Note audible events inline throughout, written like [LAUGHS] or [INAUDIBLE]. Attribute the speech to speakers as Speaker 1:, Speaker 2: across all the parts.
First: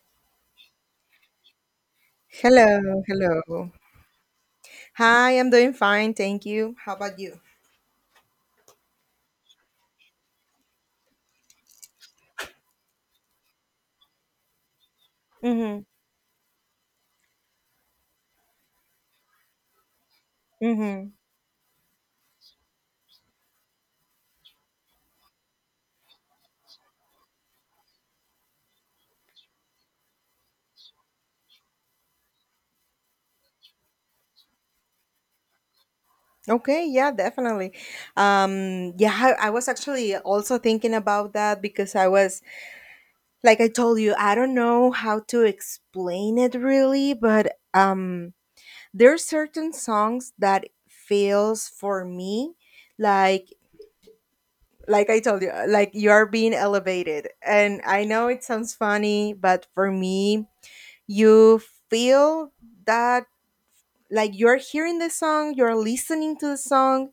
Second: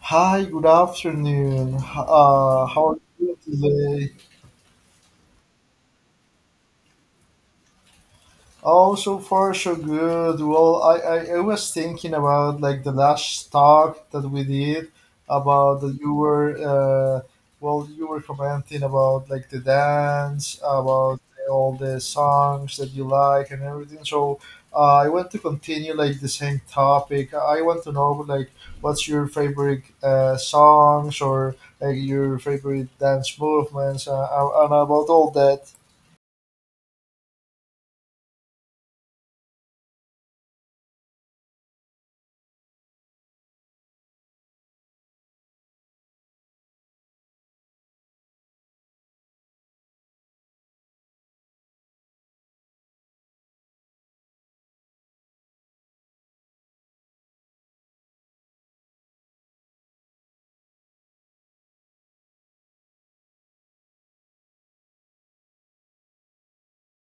Speaker 1: Hi, good afternoon. How are
Speaker 2: Hello,
Speaker 1: you
Speaker 2: hello.
Speaker 1: doing today?
Speaker 2: Hi, I'm doing fine, thank you. How about you?
Speaker 1: Oh, so far so good. Well, I was thinking about like the last talk that we did
Speaker 2: Mm-hmm.
Speaker 1: about that you were well you were commenting about like the dance
Speaker 2: Mm-hmm.
Speaker 1: about all the songs that you like and everything. So I want to continue like the same topic. I want to know like what's your favorite songs or like your favorite dance movements and about all that.
Speaker 2: Okay, yeah, definitely. Yeah, I was actually also thinking about that because I was, like I told you, I don't know how to explain it really, but there are certain songs that feels for me like like I told you, like you are being elevated. And I know it sounds funny, but for me, you feel that like you're hearing the song, you're listening to the song,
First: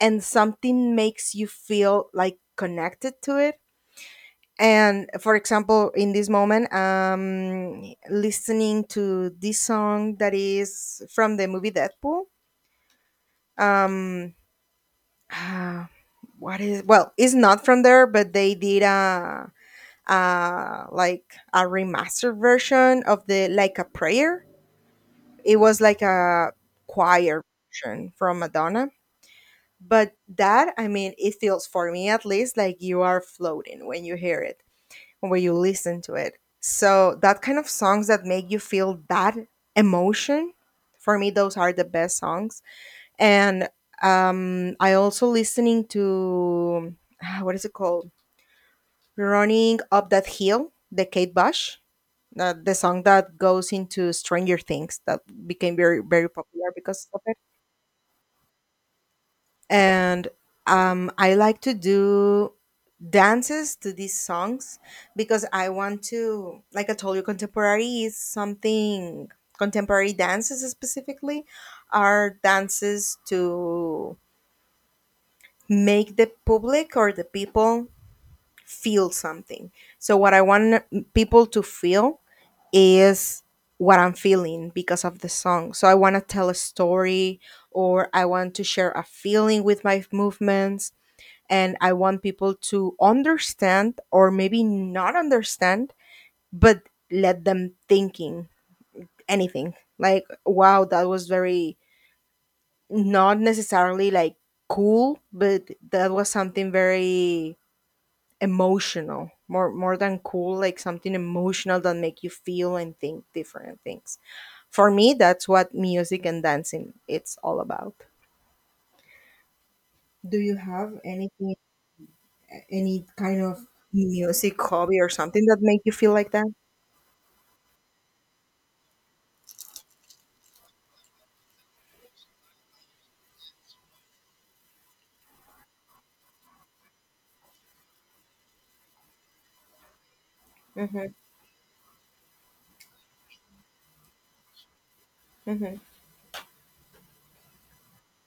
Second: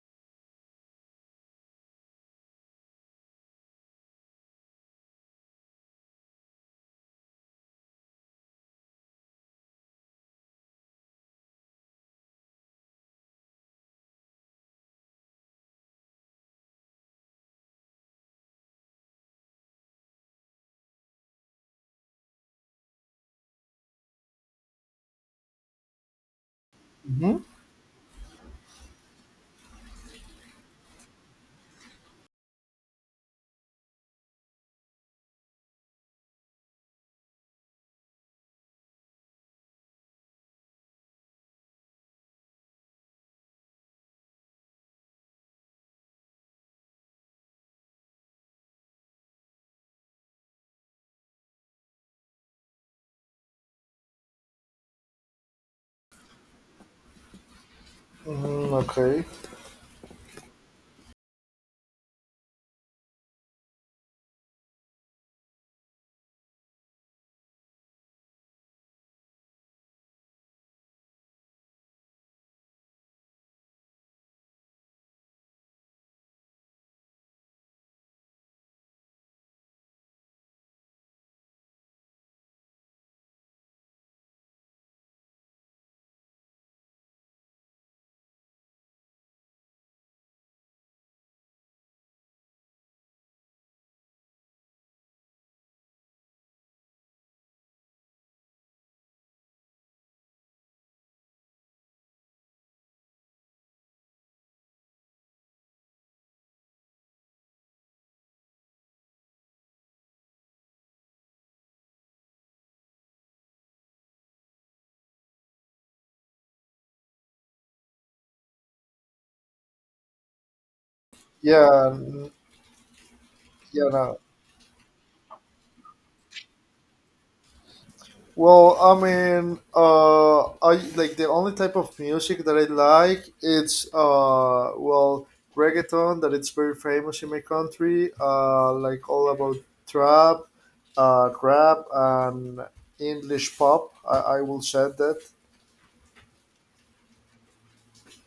Speaker 2: and something makes you feel like connected to it. And for example, in this moment, listening to this song that is from the movie Deadpool, um ah, what is well, it's not from there, but they did a like a remastered version of the Like a Prayer. It was like a
Speaker 1: Mm-hmm.
Speaker 2: choir version from Madonna. But that, I mean, it feels for me at least like you are floating when you hear it, when you listen to it. So that kind of songs that make you feel that emotion, for me, those are the best songs. And I also listening to what is it called? Running up that Hill, the Kate Bush, the song that goes into Stranger Things that became very very popular because of it.
Speaker 1: Mm-hmm, okay.
Speaker 2: And I like to do dances to these songs because I want to, like I told you, contemporary is something. Contemporary dances specifically are dances to make the public or the people feel something. So what I want people to feel is what I'm feeling because of the song. So I want to tell a story, or I want to share a feeling with my movements, and I want people to understand, or maybe not understand, but let them thinking anything. Like, wow, that was very not necessarily like cool, but that was something very emotional. More than cool, like something emotional that make you feel and think different things. For me, that's what music and dancing it's all about. Do you have anything,
Speaker 1: Yeah, n-
Speaker 2: any kind of
Speaker 1: yeah. No.
Speaker 2: music hobby or something that make you feel like that?
Speaker 1: Well, I mean, I like the only type of music that I like. Reggaeton that it's very famous in my country. Like all about trap,
Speaker 2: Mm-hmm.
Speaker 1: rap, and English pop. I will say that.
Speaker 2: Mm-hmm.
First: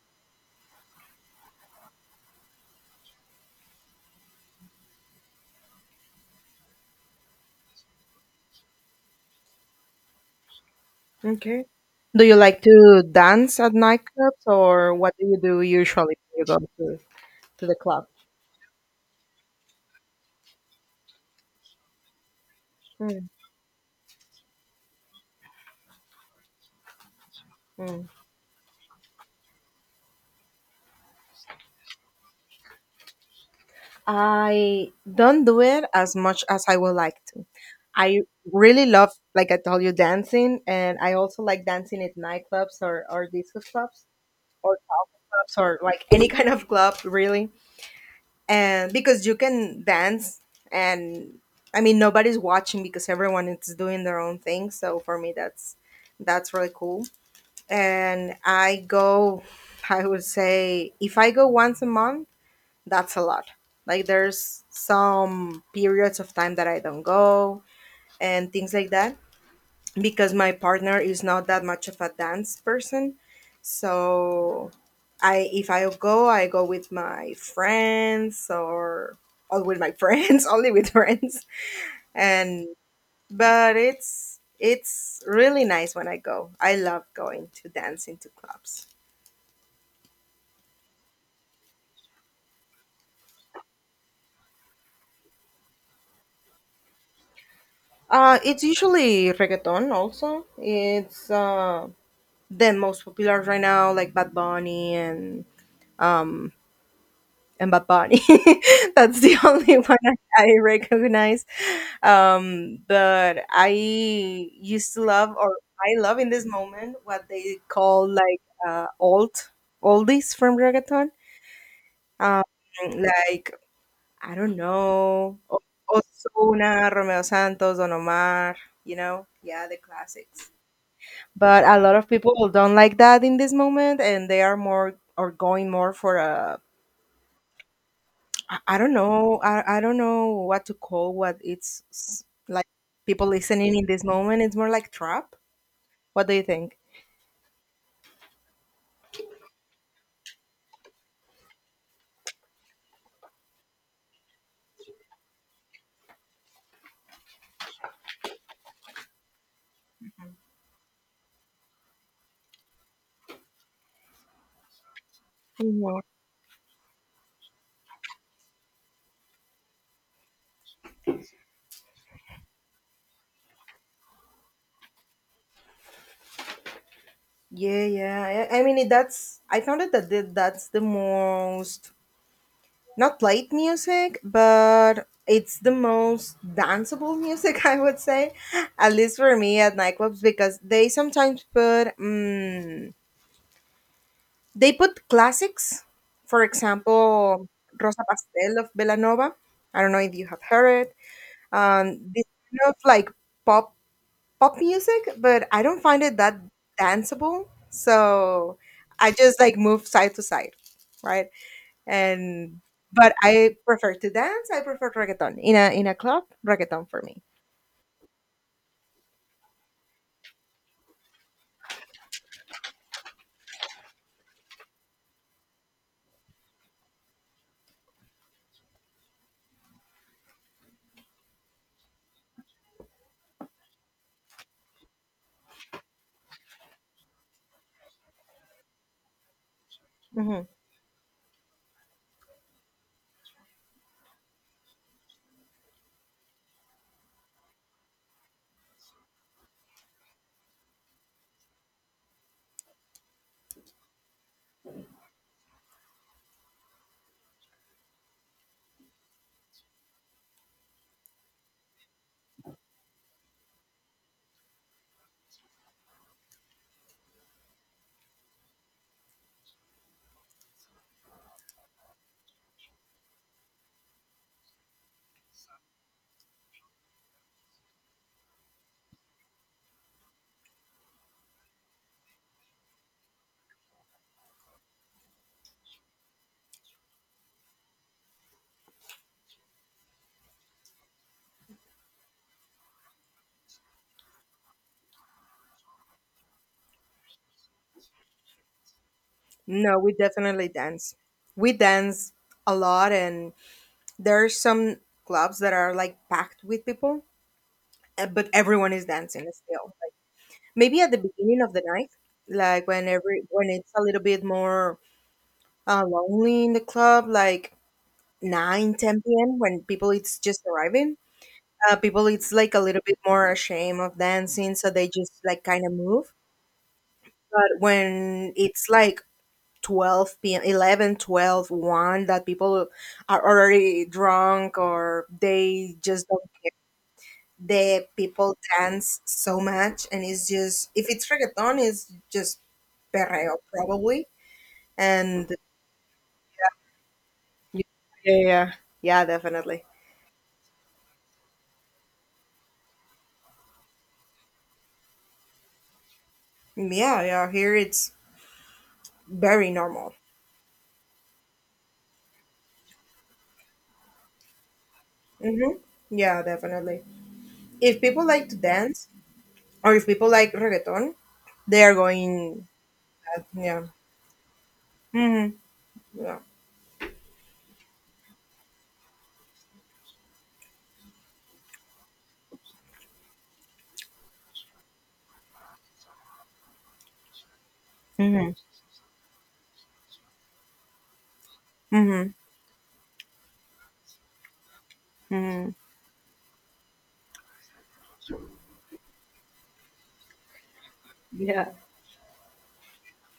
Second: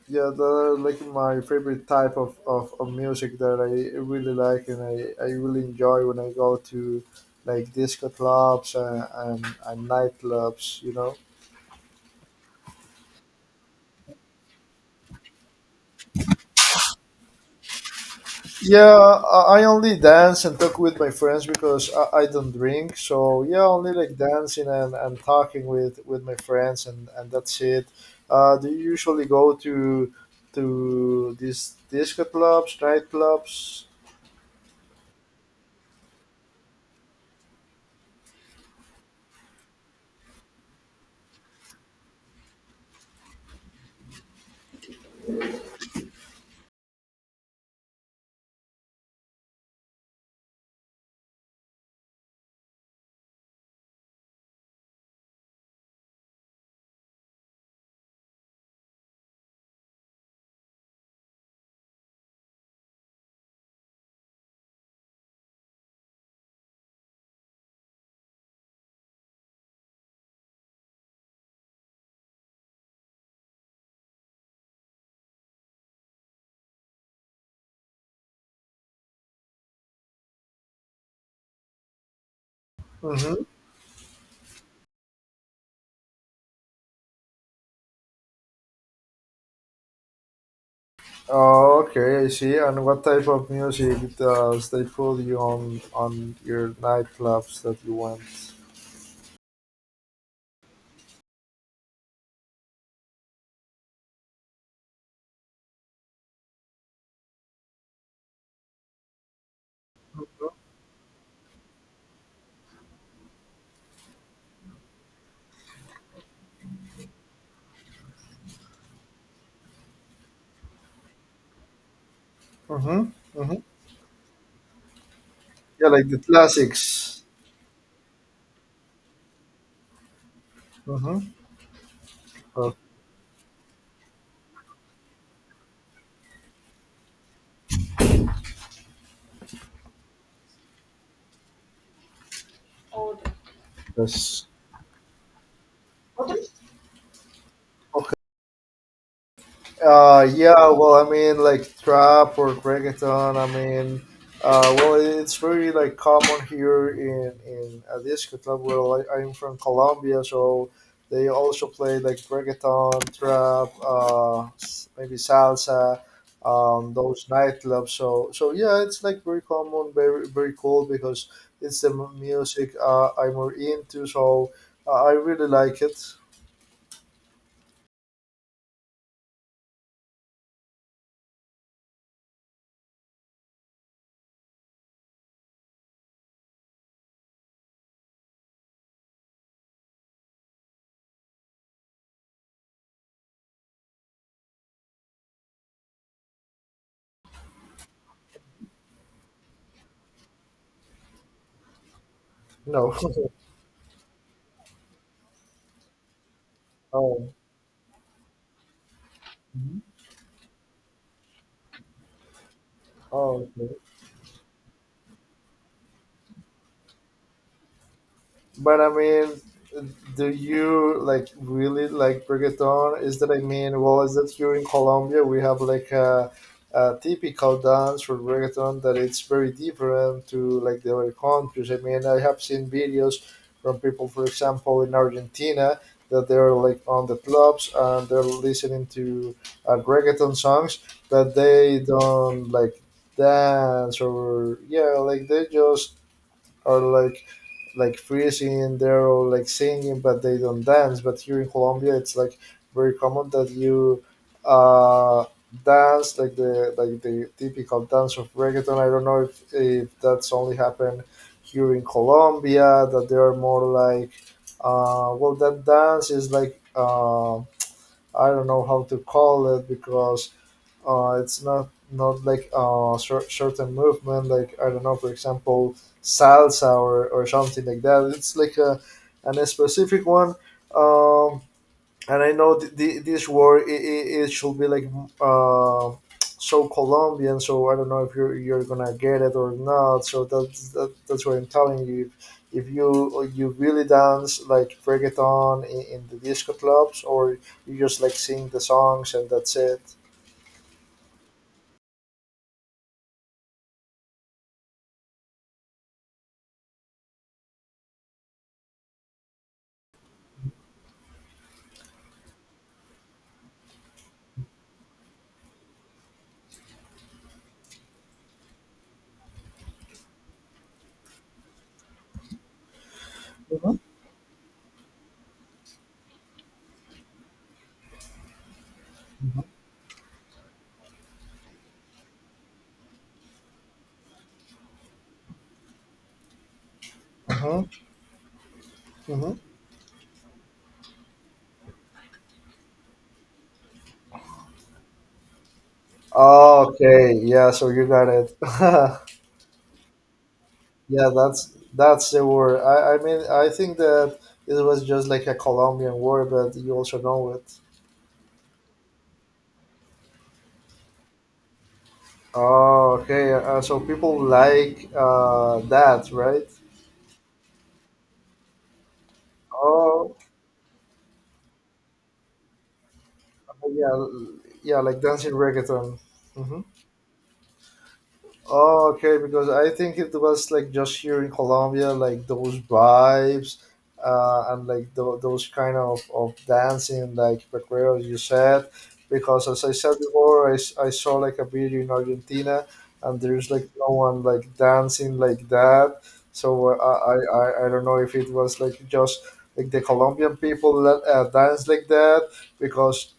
Speaker 1: Yeah, that are like my favorite type of music that I really like, and I really enjoy when I go to like disco clubs and nightclubs, you know.
Speaker 2: Okay. Do you like to dance at nightclubs, or what do you do usually when you go to the club?
Speaker 1: Yeah, I only dance and talk with my friends because I don't drink, so yeah, only like dancing and talking with my friends, and that's it.
Speaker 2: Mm-hmm.
Speaker 1: Do you usually go to these disco clubs, nightclubs?
Speaker 2: I don't do it as much as I would like to. I really love, like I told you, dancing, and I also like dancing at nightclubs, or disco clubs, or salsa clubs, or like any kind of club, really. And because you can dance, and I mean nobody's watching because everyone is doing their own thing, so for me, that's really cool. And I would say if I go once a month, that's a lot. Like, there's some periods of time that I don't go and things like that, because my partner is not that much of a dance person. So I if I go, I go with my friends, or with my [LAUGHS] friends, only with friends. And
Speaker 1: Mm-hmm.
Speaker 2: but it's really nice when I go. I love going to dance into clubs.
Speaker 1: Oh, okay, I see. And what type of music does they put you on your nightclubs that you went?
Speaker 2: It's usually reggaeton also. It's the most popular right now, like Bad Bunny and um, and Bad Bunny. [LAUGHS] That's the only one I recognize. But I used to love, or I love in this moment what they call, like alt oldies from reggaeton, um
Speaker 1: Mm-hmm.
Speaker 2: like
Speaker 1: Mm-hmm.
Speaker 2: I don't know, O-
Speaker 1: Yeah, like the
Speaker 2: ozuna
Speaker 1: classics.
Speaker 2: Romeo Santos, Don Omar, you know. Yeah, the classics.
Speaker 1: Mm-hmm.
Speaker 2: But a lot of people
Speaker 1: Oh,
Speaker 2: don't like that in this moment, and they are more or going more for a I don't know what to call. Like, people listening in this moment,
Speaker 1: yes.
Speaker 2: it's more like trap. What do you think?
Speaker 1: Yeah, well, I mean, like trap or reggaeton. I mean, well, it's very like common here in a disco club where like, I'm from Colombia, so they also play like reggaeton, trap, maybe salsa,
Speaker 2: Mhm.
Speaker 1: those nightclubs. So, so yeah, it's like very common, very very cool because it's the music I'm more into. So I really like it.
Speaker 2: Yeah, yeah. I mean, it, that's I found it that that's the most not light music, but it's the most danceable music, [LAUGHS] I would say, at least for me at nightclubs, because they sometimes put mm they put classics, for example, Rosa Pastel of Belanova. I don't know if you have heard it. This kind of
Speaker 1: No.
Speaker 2: like pop pop music, but I don't find it that
Speaker 1: [LAUGHS] Oh.
Speaker 2: danceable. So I just like move side to side, right? And but
Speaker 1: Oh.
Speaker 2: I prefer to dance. I prefer reggaeton in a club. Reggaeton for me.
Speaker 1: But I mean, do you like really like reggaeton? Is that I mean, well, is that here in Colombia we have like a typical dance for reggaeton that it's very different to like the other countries. I mean, I have seen videos from people, for example, in Argentina that they're like on the clubs and they're listening to reggaeton
Speaker 2: Hmm.
Speaker 1: songs that they don't like dance or yeah, like they just are like freezing and they're all like singing, but they don't dance. But here in Colombia it's like very common that you uh dance like the typical dance of reggaeton. I don't know if that's only happened here in Colombia, that they are more like well that dance is like I don't know how to call it because it's not not like certain movement, like I don't know, for example, salsa or something like that. It's like a an a specific one. Um, and I know this word it should be like uh, so Colombian. So I don't know if you're gonna get it or not. So that's what I'm telling you. If you really dance like reggaeton in the disco clubs, or you just like sing the songs and that's
Speaker 2: No,
Speaker 1: it.
Speaker 2: we definitely dance. We dance a lot, and there are some clubs that are like packed with people, but everyone is dancing still. Like, maybe at the beginning of the night, like when it's a little bit more lonely in the club, like 9-10 p.m. when people it's just arriving, people it's like a little bit more ashamed of dancing, so they just like kind of move. But when it's like 12 p.m 11, 12, 1, that people are already drunk, or they just don't
Speaker 1: Mhm.
Speaker 2: the people dance
Speaker 1: Mm-hmm.
Speaker 2: so much. And it's just, if it's reggaeton, it's just perreo probably. And
Speaker 1: Okay, yeah,
Speaker 2: yeah,
Speaker 1: so you got
Speaker 2: yeah,
Speaker 1: it.
Speaker 2: yeah. Yeah,
Speaker 1: [LAUGHS]
Speaker 2: definitely.
Speaker 1: Yeah, that's the word. I mean, I think that it was just like a Colombian word, but you also
Speaker 2: Yeah,
Speaker 1: know
Speaker 2: yeah,
Speaker 1: it.
Speaker 2: here it's very normal.
Speaker 1: Oh, okay. So people like
Speaker 2: Mm-hmm.
Speaker 1: that,
Speaker 2: Yeah,
Speaker 1: right?
Speaker 2: definitely. If people like to dance, or if people
Speaker 1: Oh,
Speaker 2: like reggaeton, they are going that, yeah.
Speaker 1: yeah, yeah, like dancing
Speaker 2: Mm-hmm.
Speaker 1: reggaeton.
Speaker 2: Yeah.
Speaker 1: Hmm. Oh, okay, because I think it was like just here in Colombia, like those vibes, and like those kind of dancing, like Pacuero, you
Speaker 2: Mm-hmm.
Speaker 1: said. Because as I said before, I saw like a video in
Speaker 2: Mm-hmm.
Speaker 1: Argentina, and there's like no one like dancing like
Speaker 2: Mm-hmm.
Speaker 1: that. So I don't know if it was like just like the Colombian people that
Speaker 2: Yeah.
Speaker 1: dance like that, because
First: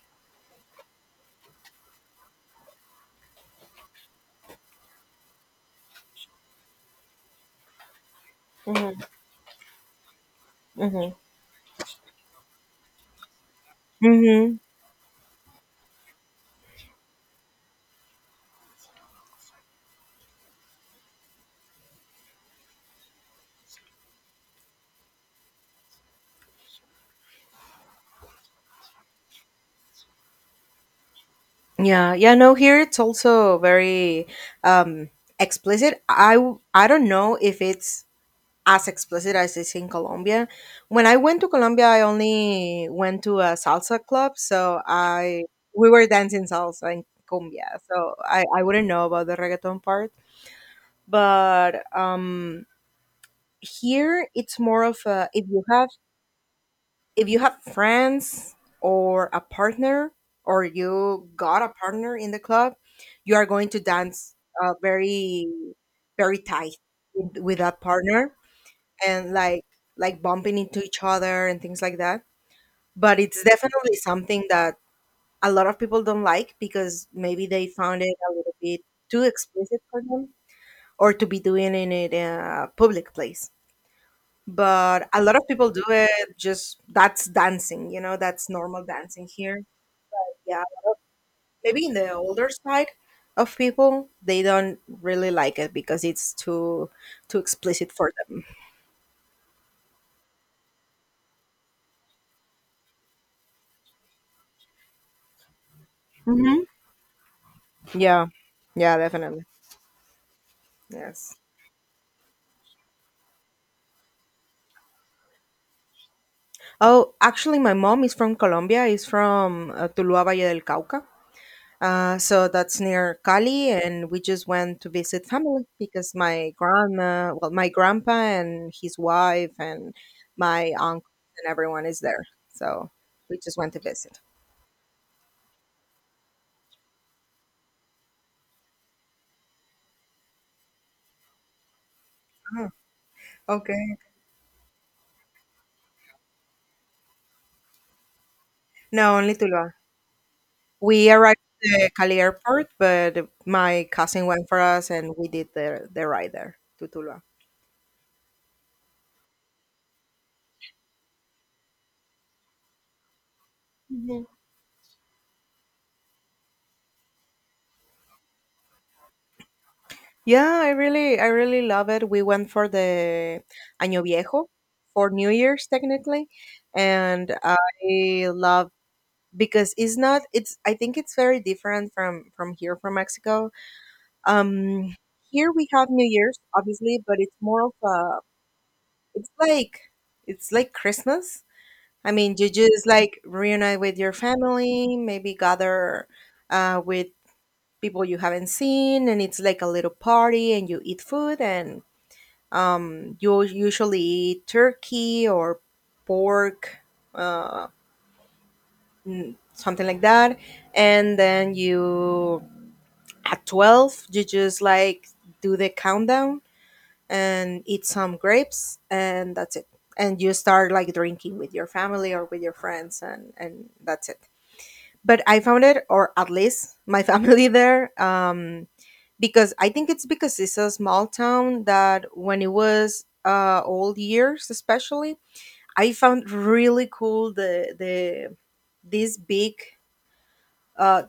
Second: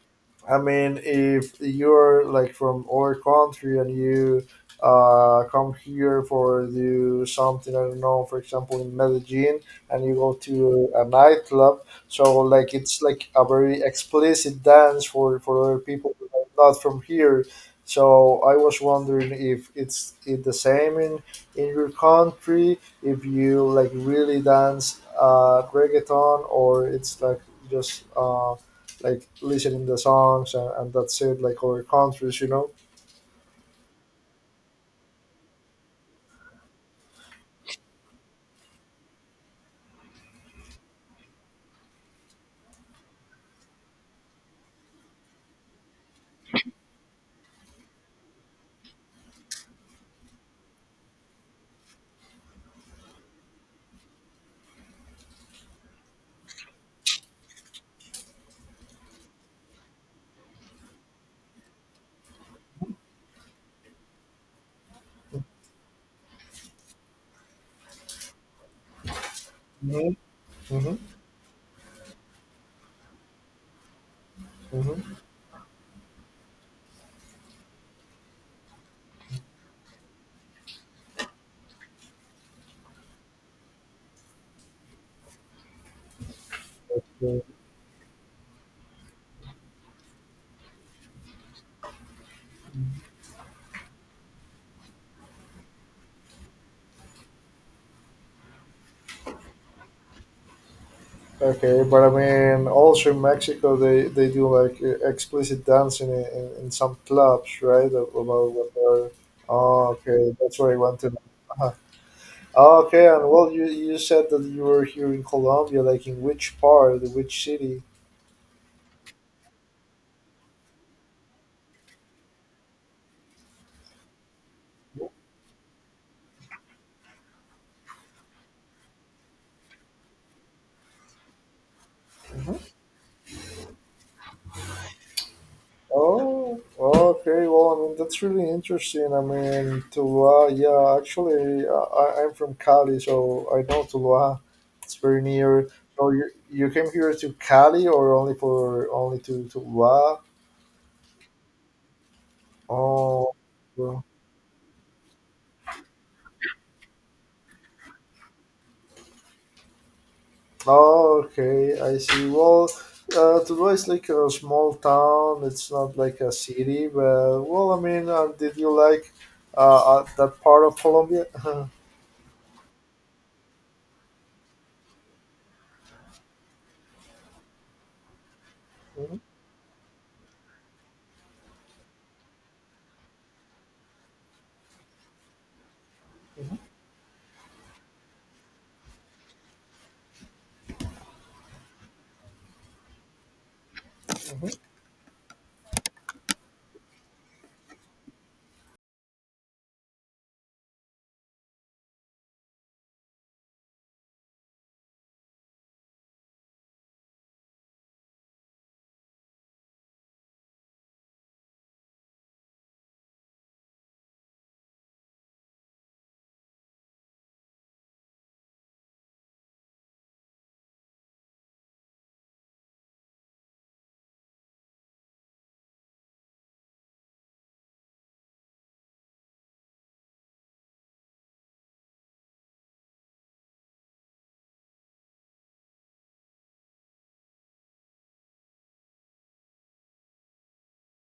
Speaker 1: I mean, if you're like from other country and you come here for do something, I don't know, for example, in
Speaker 2: Mm-hmm.
Speaker 1: Medellin, and you go to a
Speaker 2: Mm-hmm.
Speaker 1: nightclub, so like it's like a very
Speaker 2: Mm-hmm.
Speaker 1: explicit dance for other people who are not from here. So I was wondering if it's it the same in your country, if you like really dance reggaeton, or it's like just. Like listening the songs and that's it like other
Speaker 2: Yeah, yeah.
Speaker 1: countries, you
Speaker 2: No,
Speaker 1: know.
Speaker 2: here it's also very um, explicit. I don't know if it's as explicit as it's in Colombia. When I went to Colombia, I only went to a salsa club, so I we were dancing salsa and cumbia, so I wouldn't know about the reggaeton part. But here it's more of a, if you have friends, or a partner, or you got a partner in the club, you are going to dance very very tight with that partner, and like
Speaker 1: Mhm.
Speaker 2: like bumping into
Speaker 1: Hmm.
Speaker 2: each other and things like that. But it's definitely something that
Speaker 1: Hmm.
Speaker 2: a lot of people don't like, because maybe they found it a little bit too explicit for them, or to be doing in it in a public place. But a lot of people do it, just that's
Speaker 1: Okay.
Speaker 2: dancing, you know, that's normal dancing here. Yeah, maybe in the older side of people, they don't really like it because it's too explicit for them.
Speaker 1: Okay, but I mean also in Mexico they do like explicit dancing,
Speaker 2: Hmm.
Speaker 1: in some clubs, right?
Speaker 2: Yeah,
Speaker 1: About what
Speaker 2: yeah,
Speaker 1: they're
Speaker 2: definitely.
Speaker 1: oh okay that's what I want to know.
Speaker 2: Yes.
Speaker 1: Uh-huh. Oh, okay, and well you said that you were here in Colombia like in which part,
Speaker 2: Oh,
Speaker 1: which
Speaker 2: actually, my
Speaker 1: city?
Speaker 2: mom is from Colombia. Is from Tuluá, Valle del Cauca. So that's near Cali, and we just went to visit family because my grandma, well, my grandpa and his wife, and my uncle, and everyone is there. So we just went to visit.
Speaker 1: Oh, okay. Well, I mean, that's really interesting. I mean, Tuluá, yeah, actually, I'm from
Speaker 2: Oh,
Speaker 1: Cali, so I know
Speaker 2: okay.
Speaker 1: Tuluá. It's very near. So you came here to Cali or only for
Speaker 2: No,
Speaker 1: only
Speaker 2: only
Speaker 1: to
Speaker 2: Tuluá.
Speaker 1: Tuluá?
Speaker 2: We arrived at the Cali airport, but
Speaker 1: Oh,
Speaker 2: my
Speaker 1: well,
Speaker 2: cousin went for us, and we did the ride there to Tuluá.
Speaker 1: oh, okay. I see. Well, Tuluá is like
Speaker 2: Mhm.
Speaker 1: a small town. It's not like a city, but well, I mean, did you like that
Speaker 2: Yeah,
Speaker 1: part
Speaker 2: I
Speaker 1: of
Speaker 2: really, I
Speaker 1: Colombia?
Speaker 2: really
Speaker 1: [LAUGHS]
Speaker 2: love it. We went for the Año Viejo, for New Year's technically, and I love
Speaker 1: Mhm,
Speaker 2: because it's not. It's I think it's very different from here, from Mexico. Um, Here we have New Year's
Speaker 1: mhm,
Speaker 2: obviously, but it's more of a. It's like it's like Christmas. I mean, you just like reunite with your
Speaker 1: mhm,
Speaker 2: family, maybe gather with people you haven't seen, and it's like a little party, and you eat food, and you usually eat turkey or pork, uh, something like that. And then you, at 12, you just like do the countdown and eat some grapes, and that's it. And you start like drinking with your family or with your friends, and that's it. But I found it, or at least my family [LAUGHS] there, because I think it's because it's a small town, that when it was old years, especially, I found really cool these big uh,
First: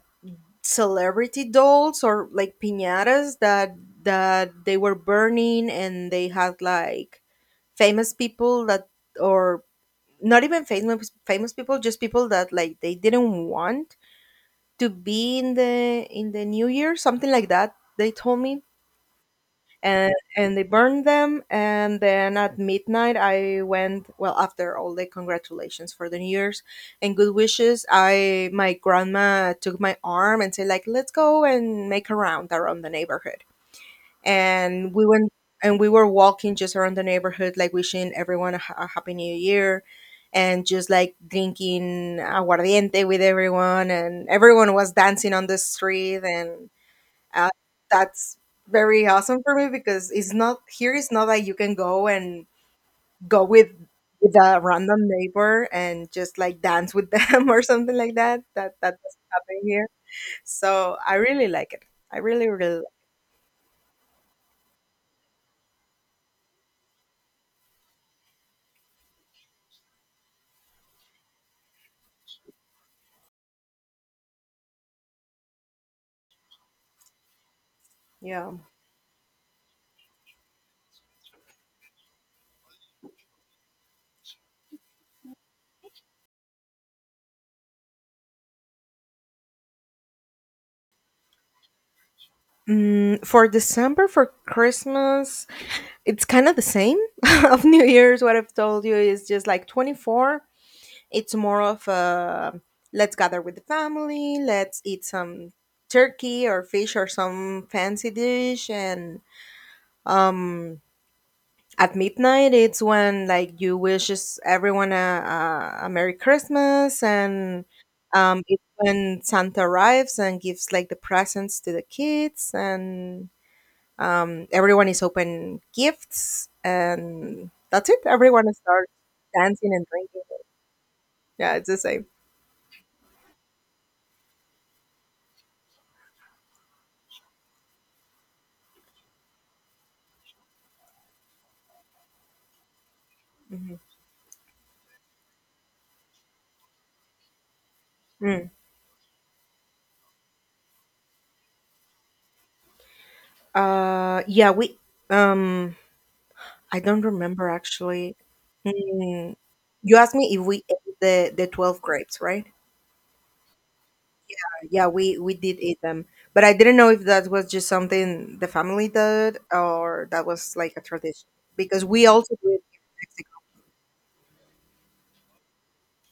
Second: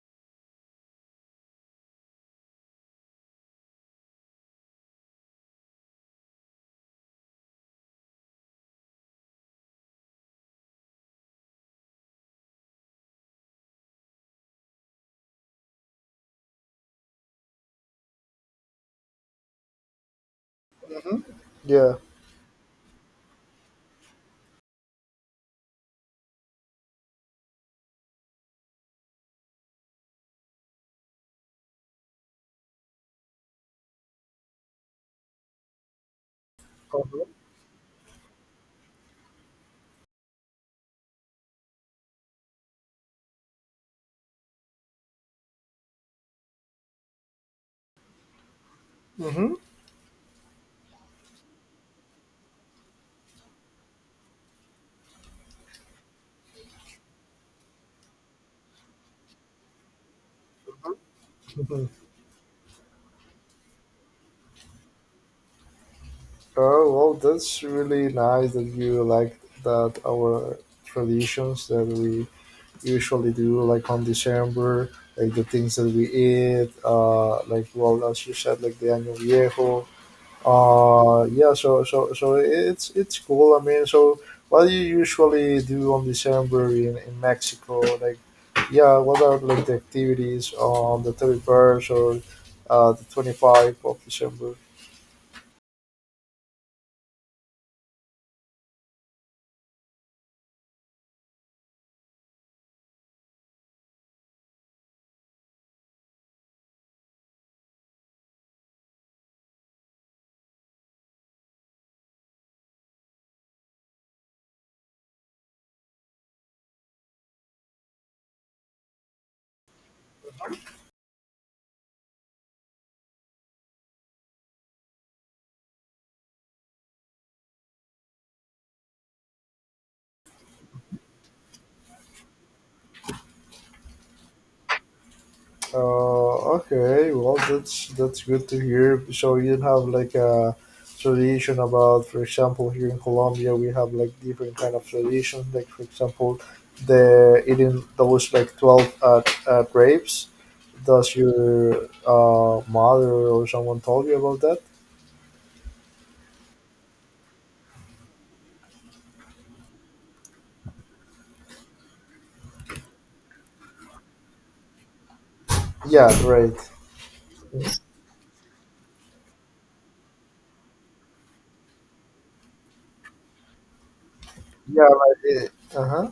Speaker 2: celebrity dolls or like piñatas that they were burning, and they had like famous people that or not even famous famous people, just people that like they didn't want to be in the new year, something like that they told me. And they burned
Speaker 1: mhm.
Speaker 2: them,
Speaker 1: Yeah.
Speaker 2: and then at midnight, I went well, after all the congratulations for the new year's and good wishes, I my grandma took my arm and said, like, let's go and make a round around the neighborhood. And we went, and we were walking just around the neighborhood like wishing everyone a happy new year, and just like drinking aguardiente with everyone, and everyone was dancing on the street. And uh, that's very awesome
Speaker 1: Mm-hmm.
Speaker 2: for me, because it's not here, it's not like you can go and go with a random neighbor and just like dance with them, [LAUGHS] or something like that, that doesn't happen here. So I really like it.
Speaker 1: Hmm.
Speaker 2: I really really like
Speaker 1: Oh, well, that's really nice that you like that our traditions that we usually do, like on December, like the things that we eat, like well, as
Speaker 2: it.
Speaker 1: you
Speaker 2: Yeah
Speaker 1: said, like the año viejo. Yeah. So it's cool. I mean, so what do you usually do on December in Mexico? Like, yeah, what are like the activities on the 31st or the twenty
Speaker 2: for
Speaker 1: five of
Speaker 2: december for
Speaker 1: December?
Speaker 2: christmas it's kind of the same [LAUGHS] of new year's. What I've told you is just like 24. It's more of a let's gather with the family, let's eat some turkey or fish or some fancy dish and um at midnight it's when like you wishes everyone a merry christmas, and it's when santa arrives and gives like the presents to the kids, and everyone is open gifts and that's it, everyone starts dancing and drinking. Yeah, it's the same.
Speaker 1: Okay, well, that's good to hear. So you don't have like a tradition about, for example, here in Colombia, we
Speaker 2: Mhm.
Speaker 1: have like different kind of traditions. Like for example, the eating those
Speaker 2: Mm.
Speaker 1: like 12 grapes. Does your mother or someone told you
Speaker 2: Uh,
Speaker 1: about
Speaker 2: yeah,
Speaker 1: that?
Speaker 2: we um I don't remember actually. Mm, you asked me if we ate the 12 grapes, right? Yeah, we did eat them.
Speaker 1: Yeah,
Speaker 2: But
Speaker 1: right.
Speaker 2: I didn't know if that was just something the family did or that was like a tradition, because we also do it in Mexico.
Speaker 1: Yeah, like, uh huh.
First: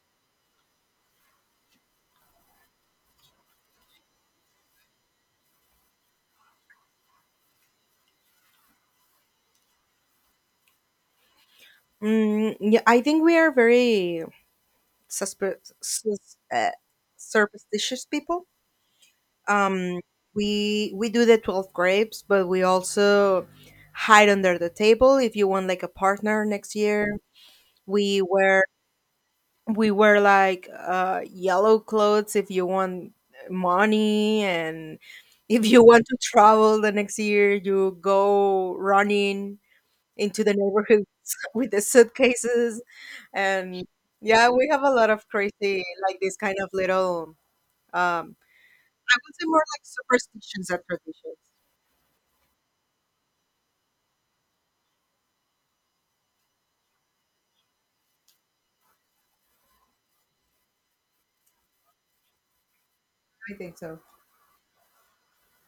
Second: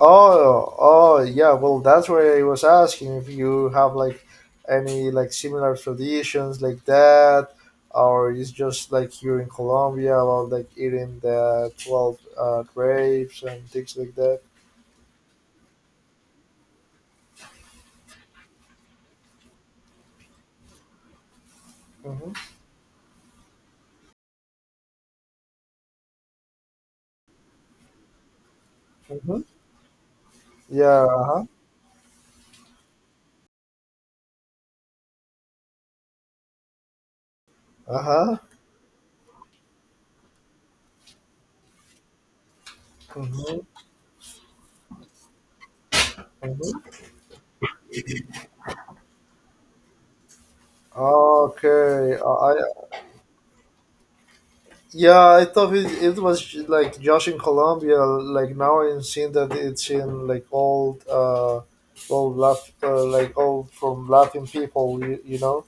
Speaker 1: Oh, yeah. Well, that's why I was asking if you have like any like similar traditions like that, or it's just like here in Colombia about like eating the 12
Speaker 2: Mm, yeah, I think we
Speaker 1: grapes
Speaker 2: are
Speaker 1: and things like
Speaker 2: very
Speaker 1: that.
Speaker 2: suspe- sus- uh, superstitious people. um, we do the 12 grapes,
Speaker 1: Mm-hmm.
Speaker 2: but we also hide under the table if you want like a partner next year. We wear
Speaker 1: Mm-hmm. Yeah. Uh huh.
Speaker 2: yellow clothes if you want money, and if you want to travel the next year you
Speaker 1: Uh huh.
Speaker 2: go running into the neighborhoods [LAUGHS] with the suitcases.
Speaker 1: Mm-hmm.
Speaker 2: And yeah, we have a lot of crazy like this kind of
Speaker 1: Mm-hmm.
Speaker 2: little um, I would say more like superstitions and traditions.
Speaker 1: Okay. I Yeah, I thought it was like just in Colombia. Like now, I'm seeing that it's in like like
Speaker 2: I
Speaker 1: all
Speaker 2: think so.
Speaker 1: from Latin people. You know.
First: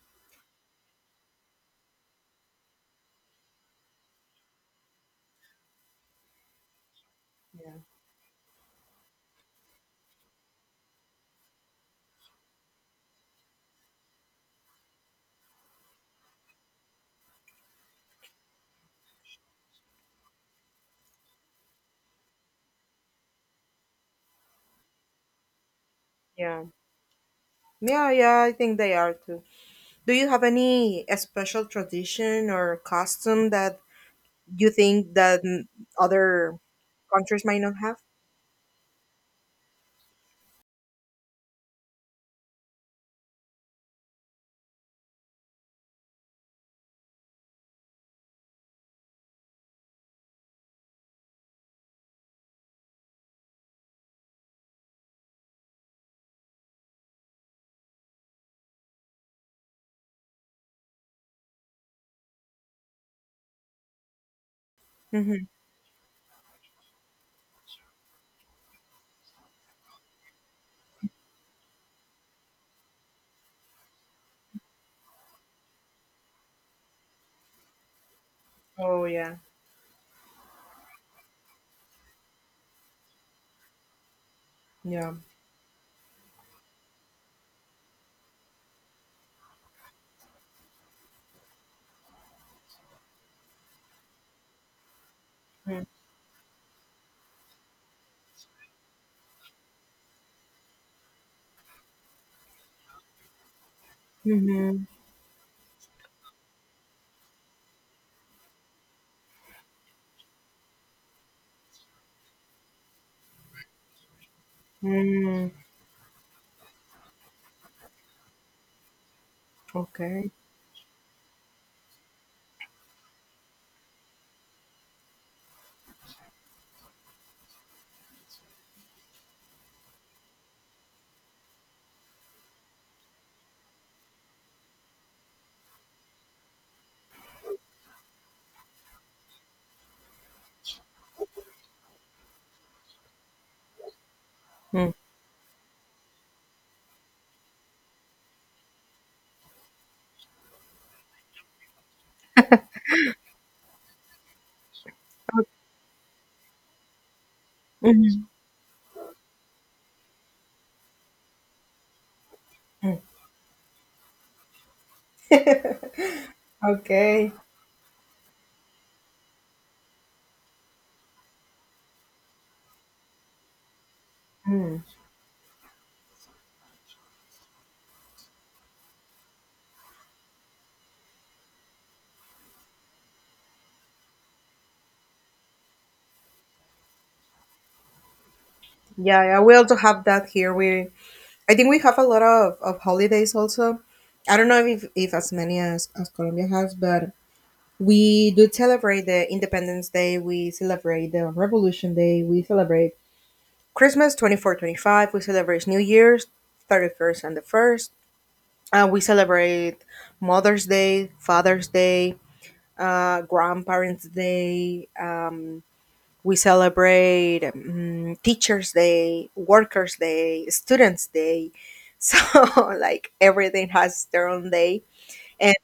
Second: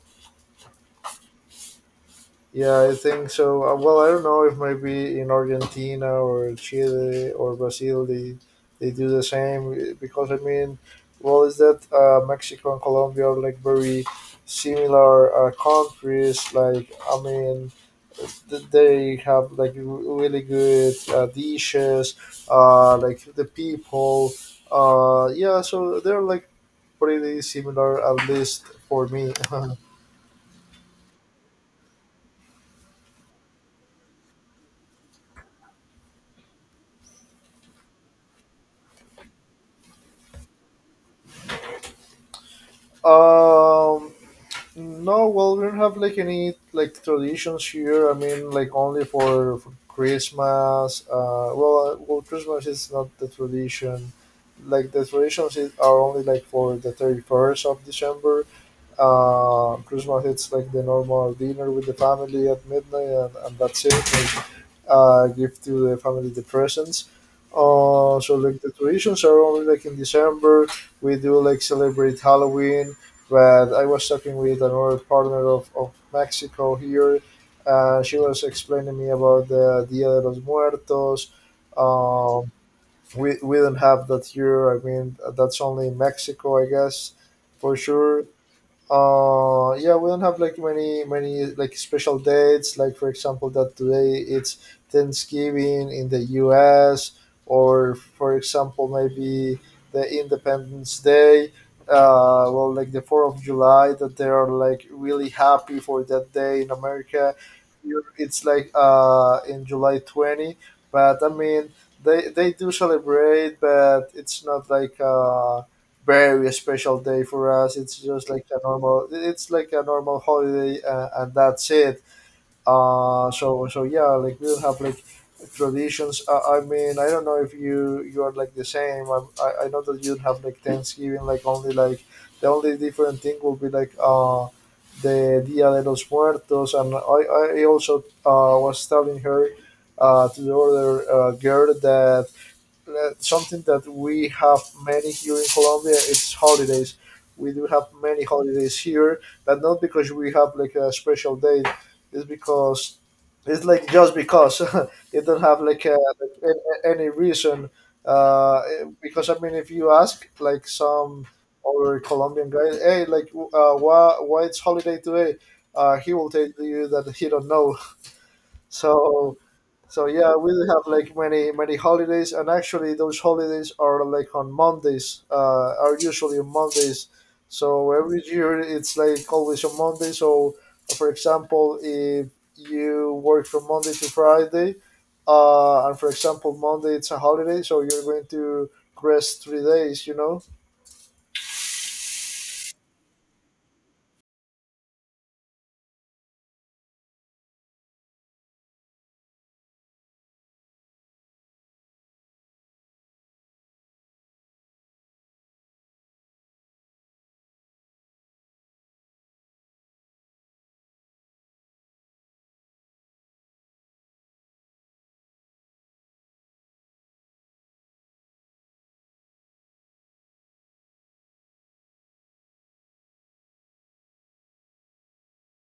Speaker 1: Yeah, I think so. Well, I don't know if maybe in Argentina or Chile or
Speaker 2: Yeah.
Speaker 1: Brazil they do the same eh, because I mean, well, is that Mexico and Colombia are like very similar countries. Like I mean, they have like really good dishes. Like the people. Yeah, so they're like
Speaker 2: Yeah.
Speaker 1: pretty similar
Speaker 2: Yeah,
Speaker 1: at
Speaker 2: yeah, I
Speaker 1: least
Speaker 2: think they
Speaker 1: for
Speaker 2: are
Speaker 1: me.
Speaker 2: too. Do you have any special tradition or custom that you think that other countries might not have?
Speaker 1: [LAUGHS] um No, well, we don't have like any like traditions here. I mean, like only for Christmas. Well, Christmas is not the tradition. Like the traditions is, are only like for the 31st of December. Christmas it's like the normal dinner with the family at midnight, and that's it. Like,
Speaker 2: Mm-hmm.
Speaker 1: give to the family the presents. So like the traditions are only like in December. We do like celebrate Halloween, but I was talking with another partner of Mexico here. She was explaining
Speaker 2: Oh
Speaker 1: me
Speaker 2: yeah.
Speaker 1: about the Dia de los Muertos. Um, we don't have that here. I
Speaker 2: Yeah.
Speaker 1: mean, that's only in Mexico, I guess, for sure. Yeah, we don't have like many many like special dates, like for example that today it's Thanksgiving in the US, or for example maybe the independence day. Well, like the 4th of July that they are
Speaker 2: Mm-hmm.
Speaker 1: like really happy for that day in America. Europe, it's like in July 20, but I mean they do celebrate, but it's not like
Speaker 2: Mm,
Speaker 1: very special day for us. It's just like a normal. It's like a normal
Speaker 2: okay.
Speaker 1: holiday, and that's it. So so yeah, like we don't have like traditions. I mean, I don't know if you you are like the same. I know that you'd have like Thanksgiving, like only like the only different thing will be like the Dia de los Muertos, and I also was telling her to the other girl that something that we have
Speaker 2: Mm.
Speaker 1: many here in Colombia is holidays. We do have many holidays here, but not because we have like a special date. It's because it's like just because [LAUGHS] it don't have like, like any reason.
Speaker 2: Mm-hmm.
Speaker 1: Because I mean, if you ask like some other Colombian guy, hey, like why it's holiday today? He will tell
Speaker 2: [LAUGHS]
Speaker 1: you that he
Speaker 2: Okay.
Speaker 1: don't know. [LAUGHS] So so yeah, we do have like many many holidays, and actually those holidays are like on
Speaker 2: Mm.
Speaker 1: Mondays. Are usually on Mondays. So every year it's like always on Monday. So for example, if you work from Monday to Friday, and for example Monday it's a holiday, so you're going to
Speaker 2: Yeah, yeah,
Speaker 1: rest
Speaker 2: we
Speaker 1: three
Speaker 2: also have
Speaker 1: days. You
Speaker 2: that
Speaker 1: know,
Speaker 2: here. We, I think we have a lot of holidays also. I don't know if as many as Colombia has, but we do celebrate the Independence Day, we celebrate the Revolution Day, we celebrate Christmas 24, 25. We celebrate New Year's 31st and the 1st, we celebrate Mother's Day, Father's Day, Grandparents' Day, we celebrate Teachers' Day, Workers' Day, Students' Day. So, [LAUGHS] like, everything has their own day. And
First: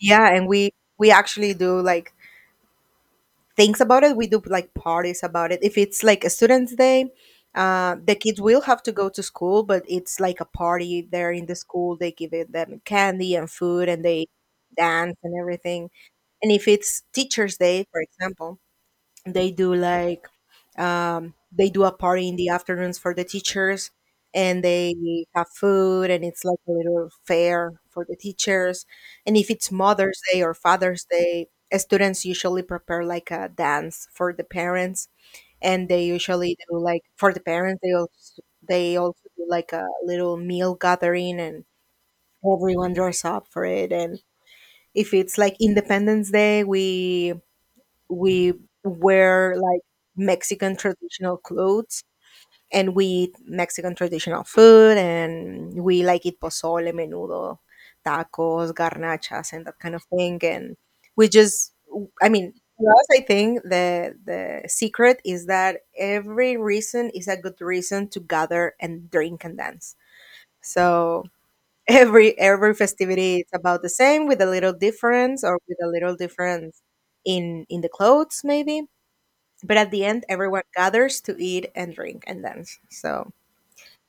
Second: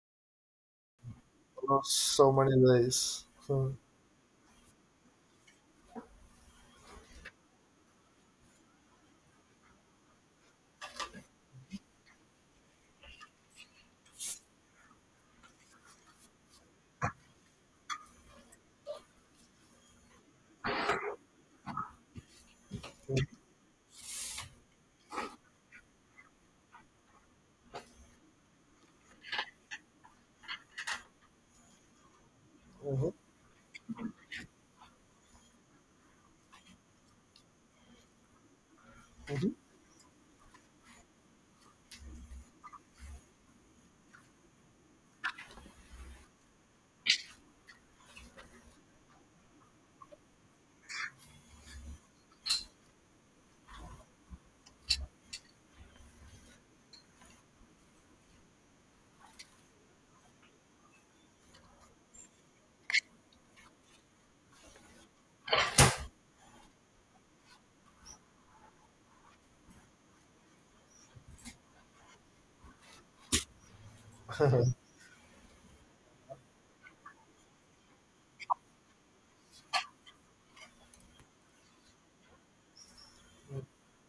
Speaker 2: yeah, and we actually do
Speaker 1: not
Speaker 2: like
Speaker 1: so many days. So,
Speaker 2: things about it. We do like parties about it. If it's like a student's day, the kids will have to go to school, but it's like a party there in the school. They give it them candy and food and they dance and everything. And if it's Teacher's Day, for example, they do like they do a party in the afternoons for the teachers, and they have food and it's like a little fair for the teachers. And if it's mother's day or father's day, students usually prepare
Speaker 1: mhm,
Speaker 2: like a dance for the parents, and they usually do like for the parents they also do
Speaker 1: mhm.
Speaker 2: like a little meal gathering, and everyone dress up for it. And if it's like independence day we we wear like Mexican traditional clothes, and we eat Mexican traditional food, and we like eat pozole, menudo, tacos, garnachas and that kind of thing. And we just, I mean, for us I think the secret is that every reason is a good reason to gather and drink and dance. So every festivity is about the same with a little difference, or with a little difference in the clothes maybe, but at the end, everyone gathers to eat and drink and dance. So,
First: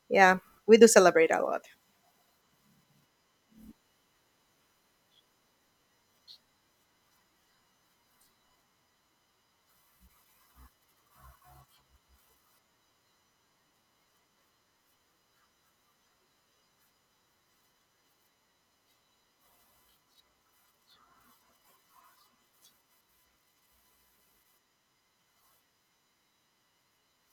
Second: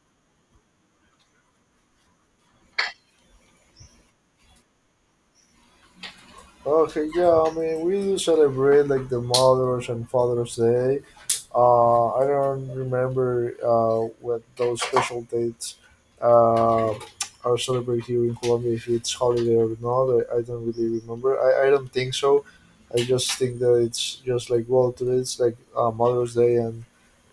Speaker 2: yeah, we do celebrate a lot.
Speaker 1: Okay, yeah, I mean, we do celebrate like the Mother's and Father's Day. I don't remember what those special dates uh, are celebrated here in Colombia, if it's holiday or not. I don't really remember. I don't think so. I just think that it's just like, well, today it's like Mother's Day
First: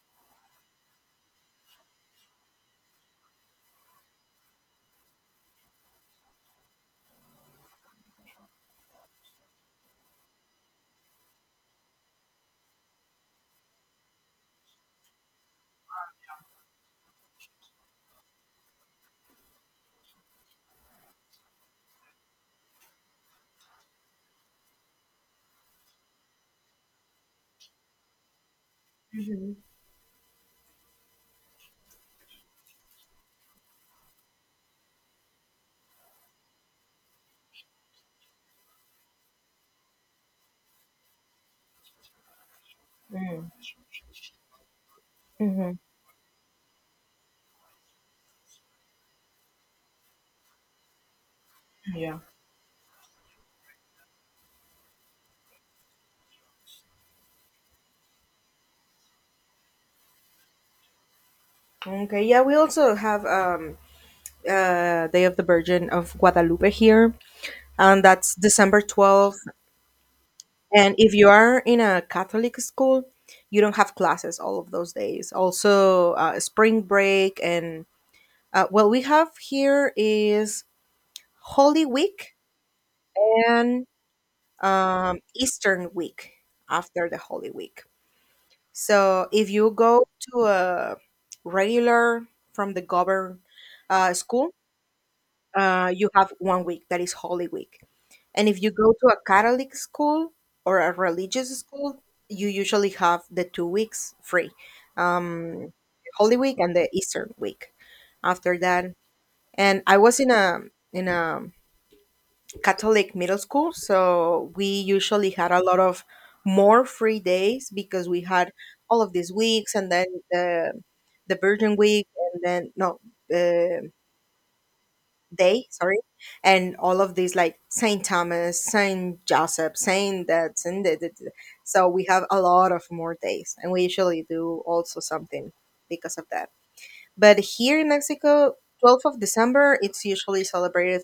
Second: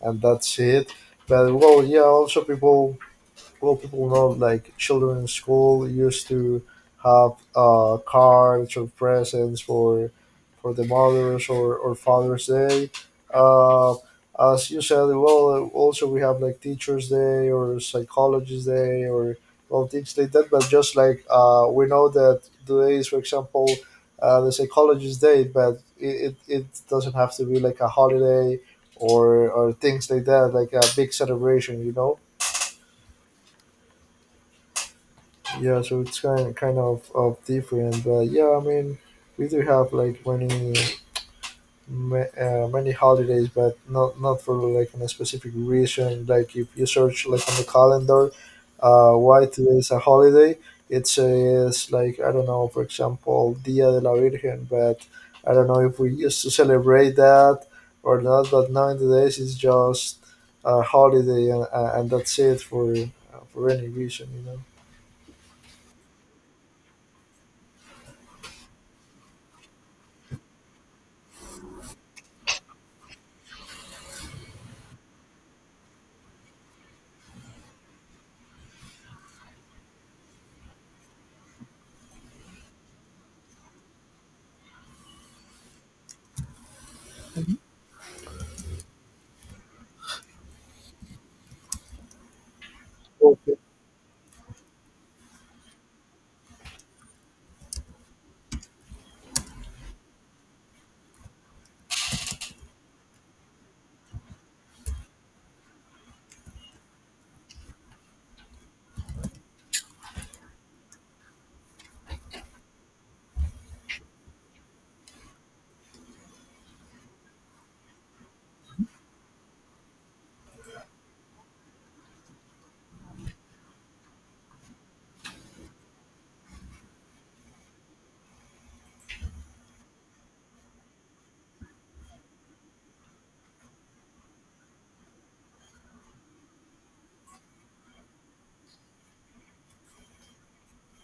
Speaker 1: and that's it. But, well, yeah, also people well, people know like children in school used to have cards or presents for the mothers or father's day uh, as you said, well also we have like teachers day or psychologist day or well things like that, but just like we know that today is for example the psychologist day, but it doesn't have to be like a holiday
Speaker 2: Hmm.
Speaker 1: or things like that, like a big celebration, you know. Yeah, so it's kind of different, but yeah I mean we do have like many many holidays,
Speaker 2: Mm.
Speaker 1: but not not for like a specific
Speaker 2: Hmm.
Speaker 1: reason. Like if you search like on the calendar why today is a holiday, it says like
Speaker 2: Yeah.
Speaker 1: I don't know, for example, dia de la virgen, but I don't know if we used to celebrate that or not, but nowadays it's just a holiday and
Speaker 2: Okay,
Speaker 1: that's
Speaker 2: yeah, we
Speaker 1: it,
Speaker 2: also have
Speaker 1: for any reason
Speaker 2: Day of the Virgin of Guadalupe here, and that's December 12th. And if you are in a Catholic school, you don't have classes all of those days. Also, spring break and what we have here is Holy Week and Eastern week after the Holy Week. So if you go to a regular from the
Speaker 1: know
Speaker 2: government school, you have one week that is Holy Week. And if you go to a Catholic school or a religious school, you usually have the two weeks free, um, Holy Week and the Eastern Week after that. And I was in a in a Catholic middle school, so we usually had a lot of more free days because we had all of these weeks and then the Virgin Week and then no uh, day, sorry, and all of these like Saint Thomas, Saint Joseph, Saint that, that. So we have a lot of more days and we usually do also something because of that. But here in Mexico, 12th of December, it's usually celebrated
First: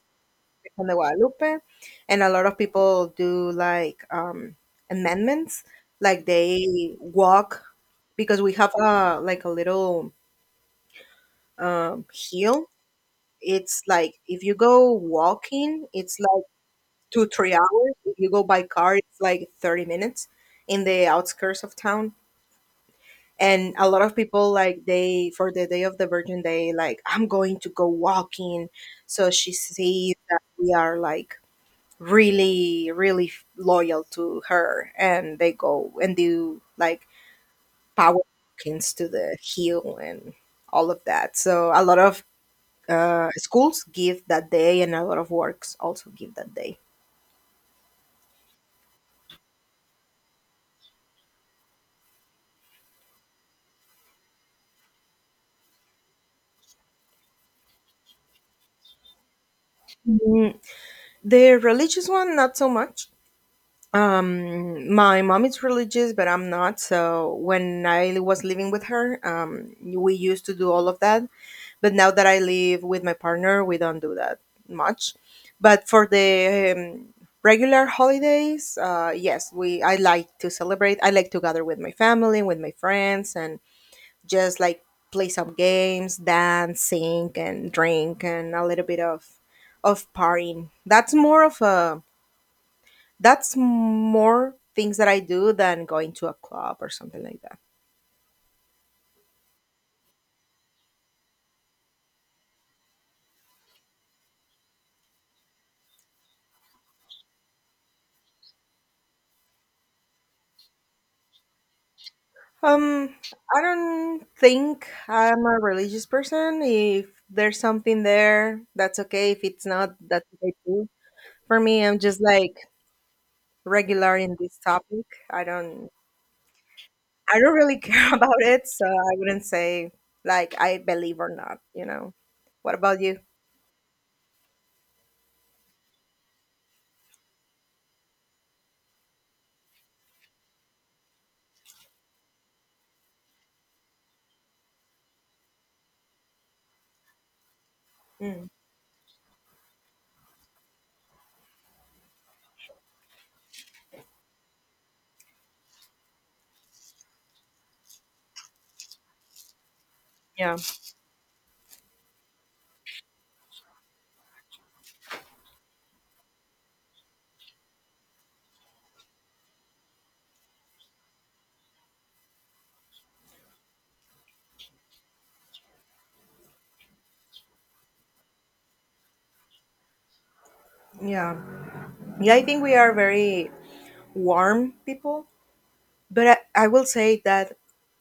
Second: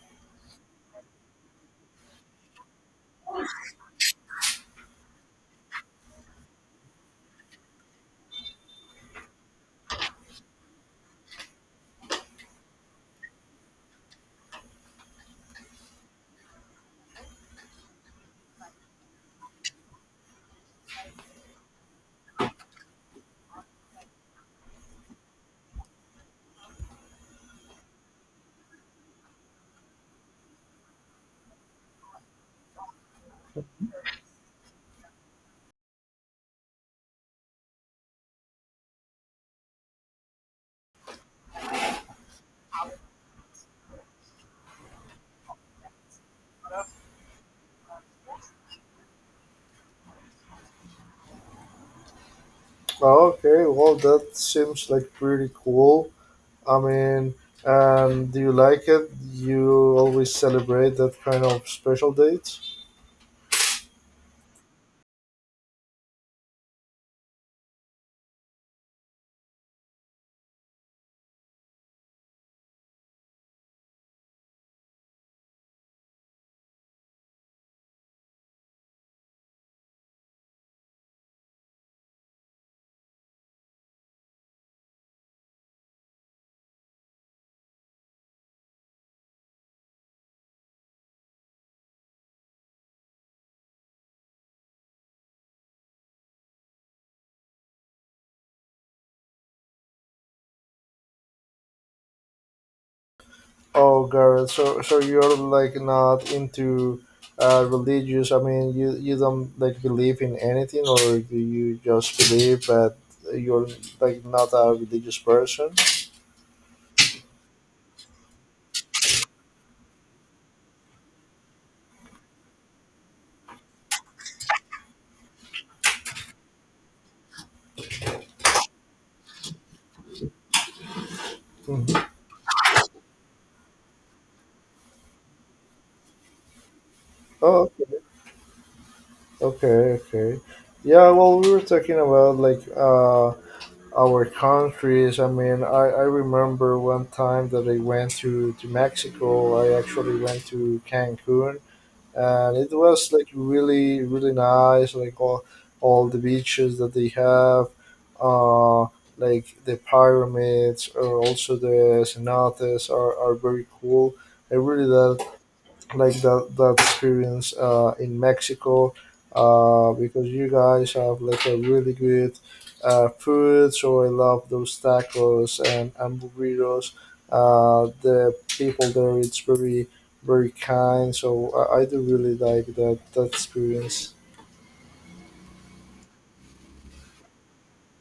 Speaker 2: Virgen de Guadalupe, and a lot of people do like amendments, like they walk because we have a like a little hill. It's like if you go walking, it's like 2 3 hours. If you go by car, it's like 30 minutes in the outskirts of town. And a lot of people like they for the day of the Virgin Day, like I'm going to go walking, so she sees that we are like really really loyal to her, and they go and do like power bookings to the heel and all of that. So a lot of schools give that day, and a lot of works also give that day.
Speaker 1: Oh, okay, well, that seems like pretty cool. I mean, and do you like it? You always
Speaker 2: Mm,
Speaker 1: celebrate that kind
Speaker 2: the
Speaker 1: of
Speaker 2: religious
Speaker 1: special
Speaker 2: one not
Speaker 1: dates?
Speaker 2: so much. My mom is religious but I'm not, so when I was living with her we used to do all of that. But now that I live with my partner, we don't do that much. But for the regular holidays, yes, we I like to celebrate. I like to gather with my family, with my friends, and just like play some games, dance, sing, and drink, and a little bit of partying. That's more of a, that's more things that I do than going to a club or something like that.
Speaker 1: Oh, Garrett, so so you're like not into religious? I mean, you don't like believe in anything, or do you just believe that
Speaker 2: Um, I
Speaker 1: you're like
Speaker 2: don't
Speaker 1: not a
Speaker 2: think
Speaker 1: religious
Speaker 2: I'm a
Speaker 1: person?
Speaker 2: religious person. If there's something there, that's okay. If it's not, that's okay too. For me, I'm just like regular in this topic. I don't, I don't really [LAUGHS] care about it, so I wouldn't say like I believe or not, you
Speaker 1: Mhm.
Speaker 2: know. What about you?
Speaker 1: Oh, okay, okay, okay. Yeah, well, we were talking about like uh, our countries. I mean, I remember one time that I went
Speaker 2: Mm,
Speaker 1: to Mexico. I actually went to Cancun, and it was like really, really nice. Like all the beaches that they have, uh, like the
Speaker 2: yeah.
Speaker 1: pyramids, or also the cenotes are very cool. I really like the that experience in Mexico because you guys have like a really good food. So I love those tacos and burritos. The people there, it's very very kind.
Speaker 2: Yeah.
Speaker 1: So I do really
Speaker 2: Yeah, I think
Speaker 1: like
Speaker 2: we are
Speaker 1: that that
Speaker 2: very
Speaker 1: experience.
Speaker 2: warm people, but I will say that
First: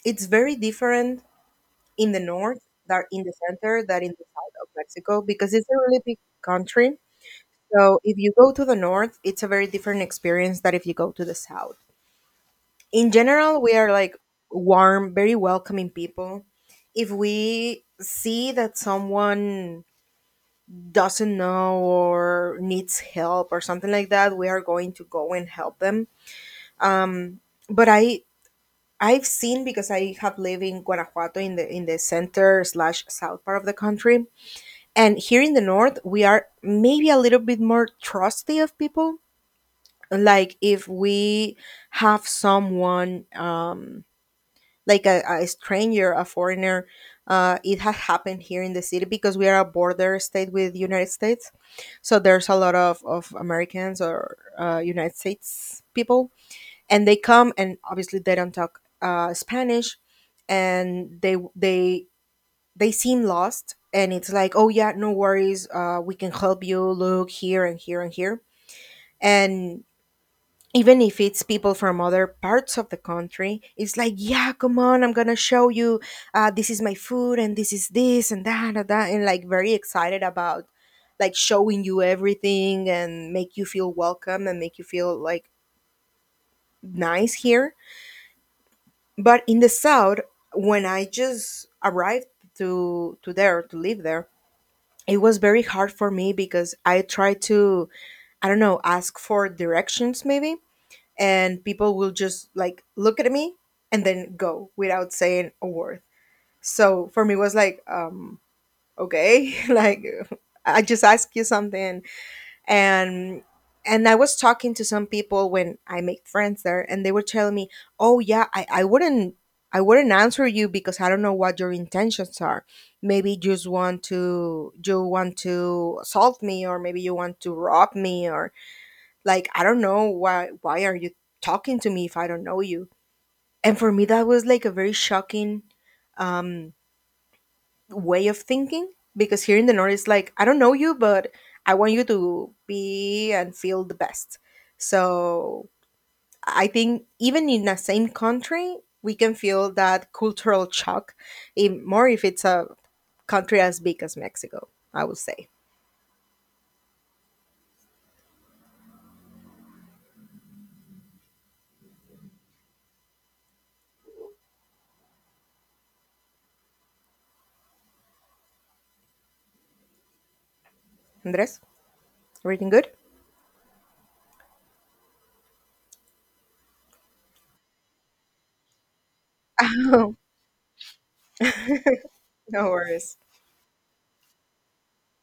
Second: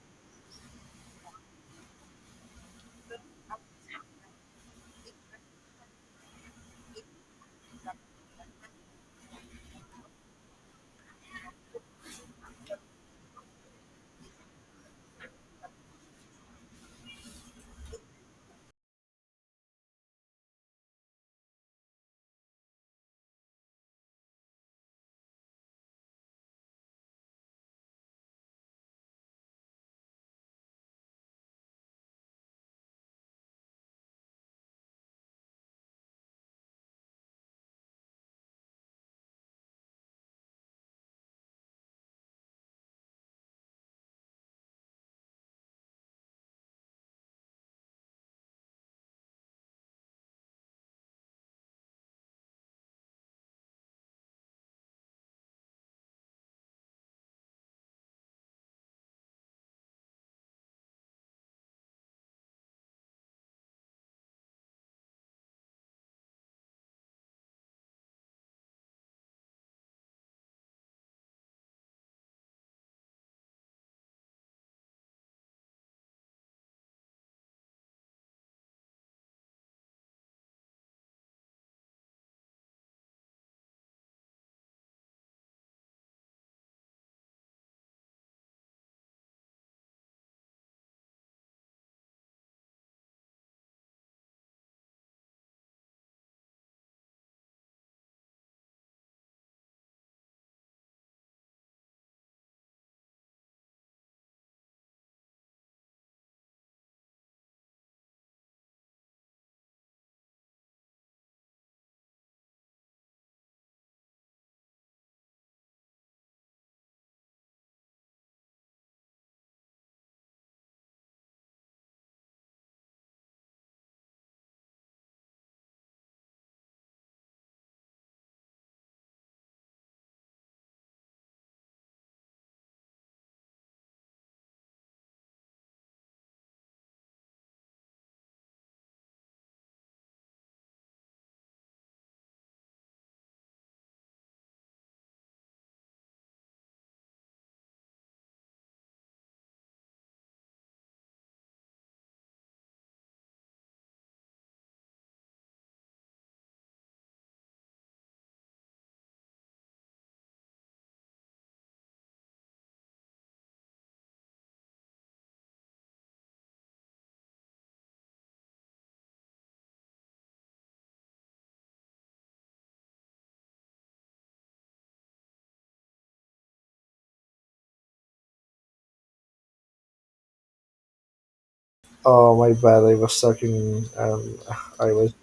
Speaker 2: it's very different in the north that in the center that in the south of Mexico, because it's a really big country. So if you go to the north, it's a very different experience than if you go to the south. In general, we are like warm, very welcoming people. If we see that someone doesn't know or needs help or something like that, we are going to go and help them. Um, but I, I've seen because I have lived in Guanajuato in the center slash south part of the country. And here in the north, we are maybe a little bit more trusty of people. Like if we have someone, like a stranger, a foreigner, it has happened here in the city because we are a border state with United States. So there's a lot of Americans or United States people, and they come and obviously they don't talk Spanish, and they seem lost, and it's like oh yeah no worries, we can help you, look here and here and here. And even if it's people from other parts of the country it's like yeah come on, I'm gonna show you this is my food and this is this and that and that, and like very excited about like showing you everything and make you feel welcome and make you feel like nice here. But in the south, when I just arrived to there to live there, it was very hard for me because I tried to, I don't know, ask for directions maybe, and people will just like look at me and then go without saying a word. So for me, it was like, okay, [LAUGHS] like I just asked you something, and I was talking to some people when I made friends there, and they were telling me oh yeah, I wouldn't, answer you because I don't know what your intentions are, maybe you just want to, you want to assault me, or maybe you want to rob me, or like I don't know why are you talking to me if I don't know you. And for me that was like a very shocking um way of thinking, because here in the north it's like I don't know you but I want you to be and feel the best. So I think even in the same country we can feel that cultural shock in, more if it's a country as big as Mexico, I would say. Andres, everything good? [LAUGHS] Oh,
Speaker 1: Oh my
Speaker 2: no
Speaker 1: bad, I
Speaker 2: worries.
Speaker 1: was talking. [LAUGHS] I was.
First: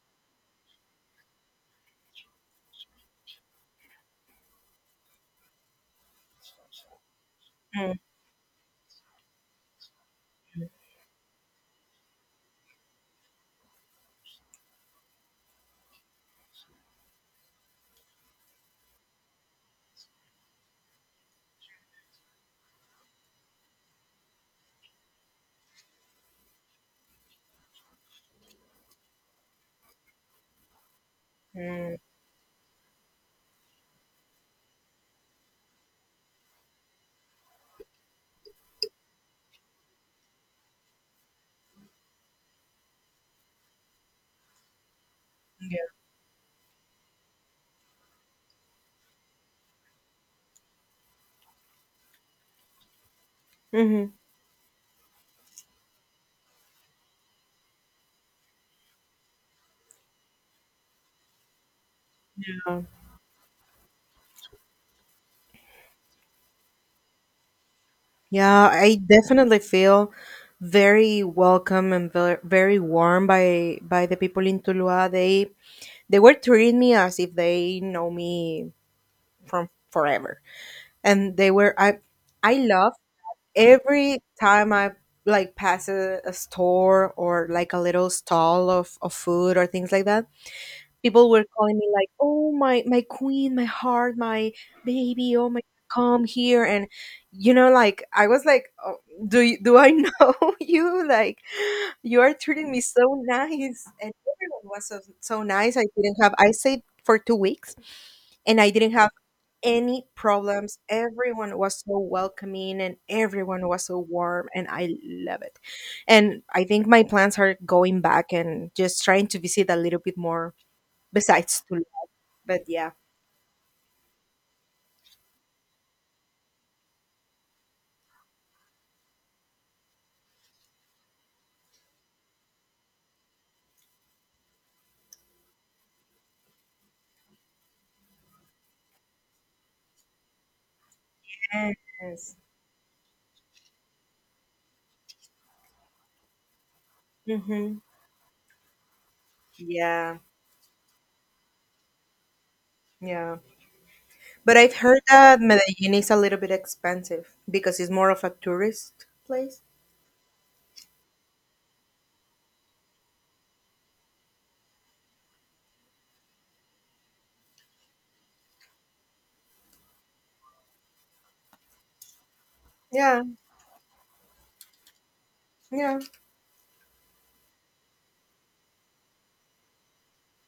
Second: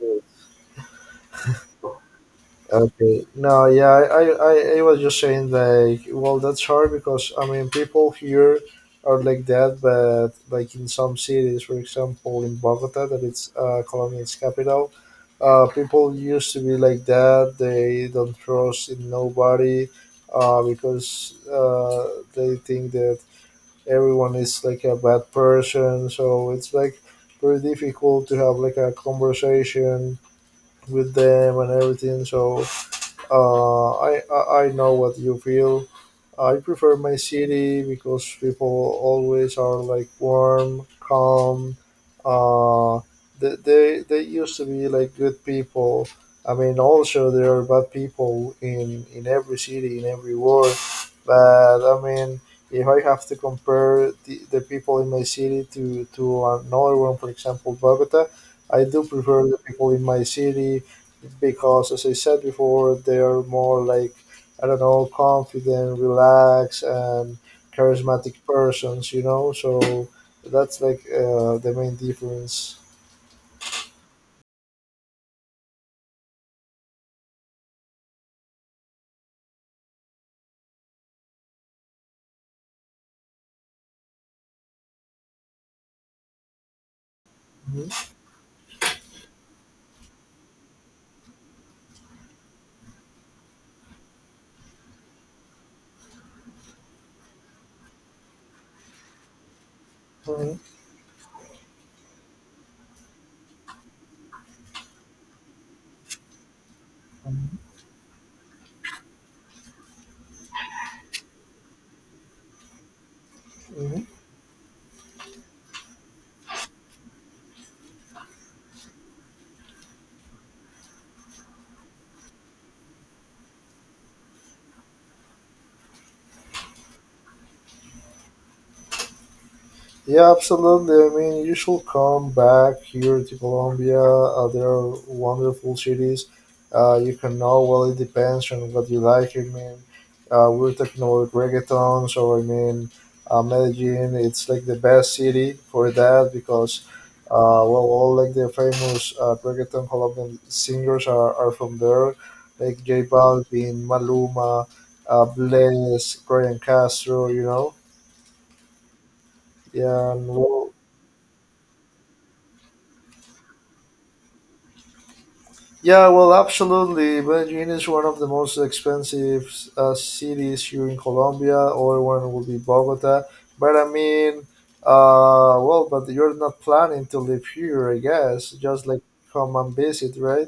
Speaker 1: Okay. No, yeah, I I was just saying like, well, that's hard because I mean, people here are like that, but like in some cities, for example, in Bogota, that it's Colombia's capital, people used to be like that. They don't trust in nobody, because they think that everyone is like a bad person. So it's like very difficult to have like a conversation with them and
Speaker 2: Mhm.
Speaker 1: everything. So I know what you feel. I prefer my city because people always are like warm, calm. Uh, they used to be like good
Speaker 2: Yeah.
Speaker 1: people. I mean, also there are bad people in every city, in every world. But I mean, if I have to compare
Speaker 2: Hmm.
Speaker 1: the people in my city to another one, for example, Bogota, I do prefer the people in my city because, as I said before, they are more like I don't know, confident, relaxed, and charismatic
Speaker 2: Yeah, I
Speaker 1: persons. You know,
Speaker 2: definitely
Speaker 1: so
Speaker 2: feel
Speaker 1: that's like
Speaker 2: very
Speaker 1: the
Speaker 2: welcome
Speaker 1: main
Speaker 2: and
Speaker 1: difference.
Speaker 2: very warm by the people in Tuluá. They were treating me as if they know me from forever, and they were, I love every time I like pass a store or like a little
Speaker 1: Mhm.
Speaker 2: stall of food or things like that. People were calling me like oh my, my queen, my heart, my baby, oh my, come here. And you know, like I was like oh, do I know
Speaker 1: Mhm.
Speaker 2: [LAUGHS] you, like you are treating me so nice. And everyone was so, so nice. I didn't have, I stayed for two weeks and I didn't have any problems. Everyone was so welcoming and everyone was so
Speaker 1: Mhm.
Speaker 2: warm. And I love it. And I think my plans are going back and just trying to visit a little bit more besides Tulum. But yeah.
Speaker 1: Yeah, absolutely. I mean, you should come back here to Colombia. There are wonderful cities. You can know, well, it depends on what you like. I mean, we are talking about reggaeton,
Speaker 2: Yes.
Speaker 1: so I mean, Medellin, it's like the best city for that because,
Speaker 2: Mm-hmm.
Speaker 1: well, all like the famous reggaeton
Speaker 2: Yeah.
Speaker 1: Colombian singers are from there, like J
Speaker 2: Yeah.
Speaker 1: Balvin,
Speaker 2: But
Speaker 1: Maluma,
Speaker 2: I've heard that Medellin is a
Speaker 1: Bless,
Speaker 2: little bit
Speaker 1: Brian Castro,
Speaker 2: expensive
Speaker 1: you know?
Speaker 2: because it's more of a tourist place.
Speaker 1: Yeah, and well, yeah, well, absolutely. Medellin is one of the most expensive cities here in Colombia. Other one will be
Speaker 2: Yeah.
Speaker 1: Bogota. But I mean, well,
Speaker 2: Yeah.
Speaker 1: but you're not planning to live here, I guess. Just like come and visit, right?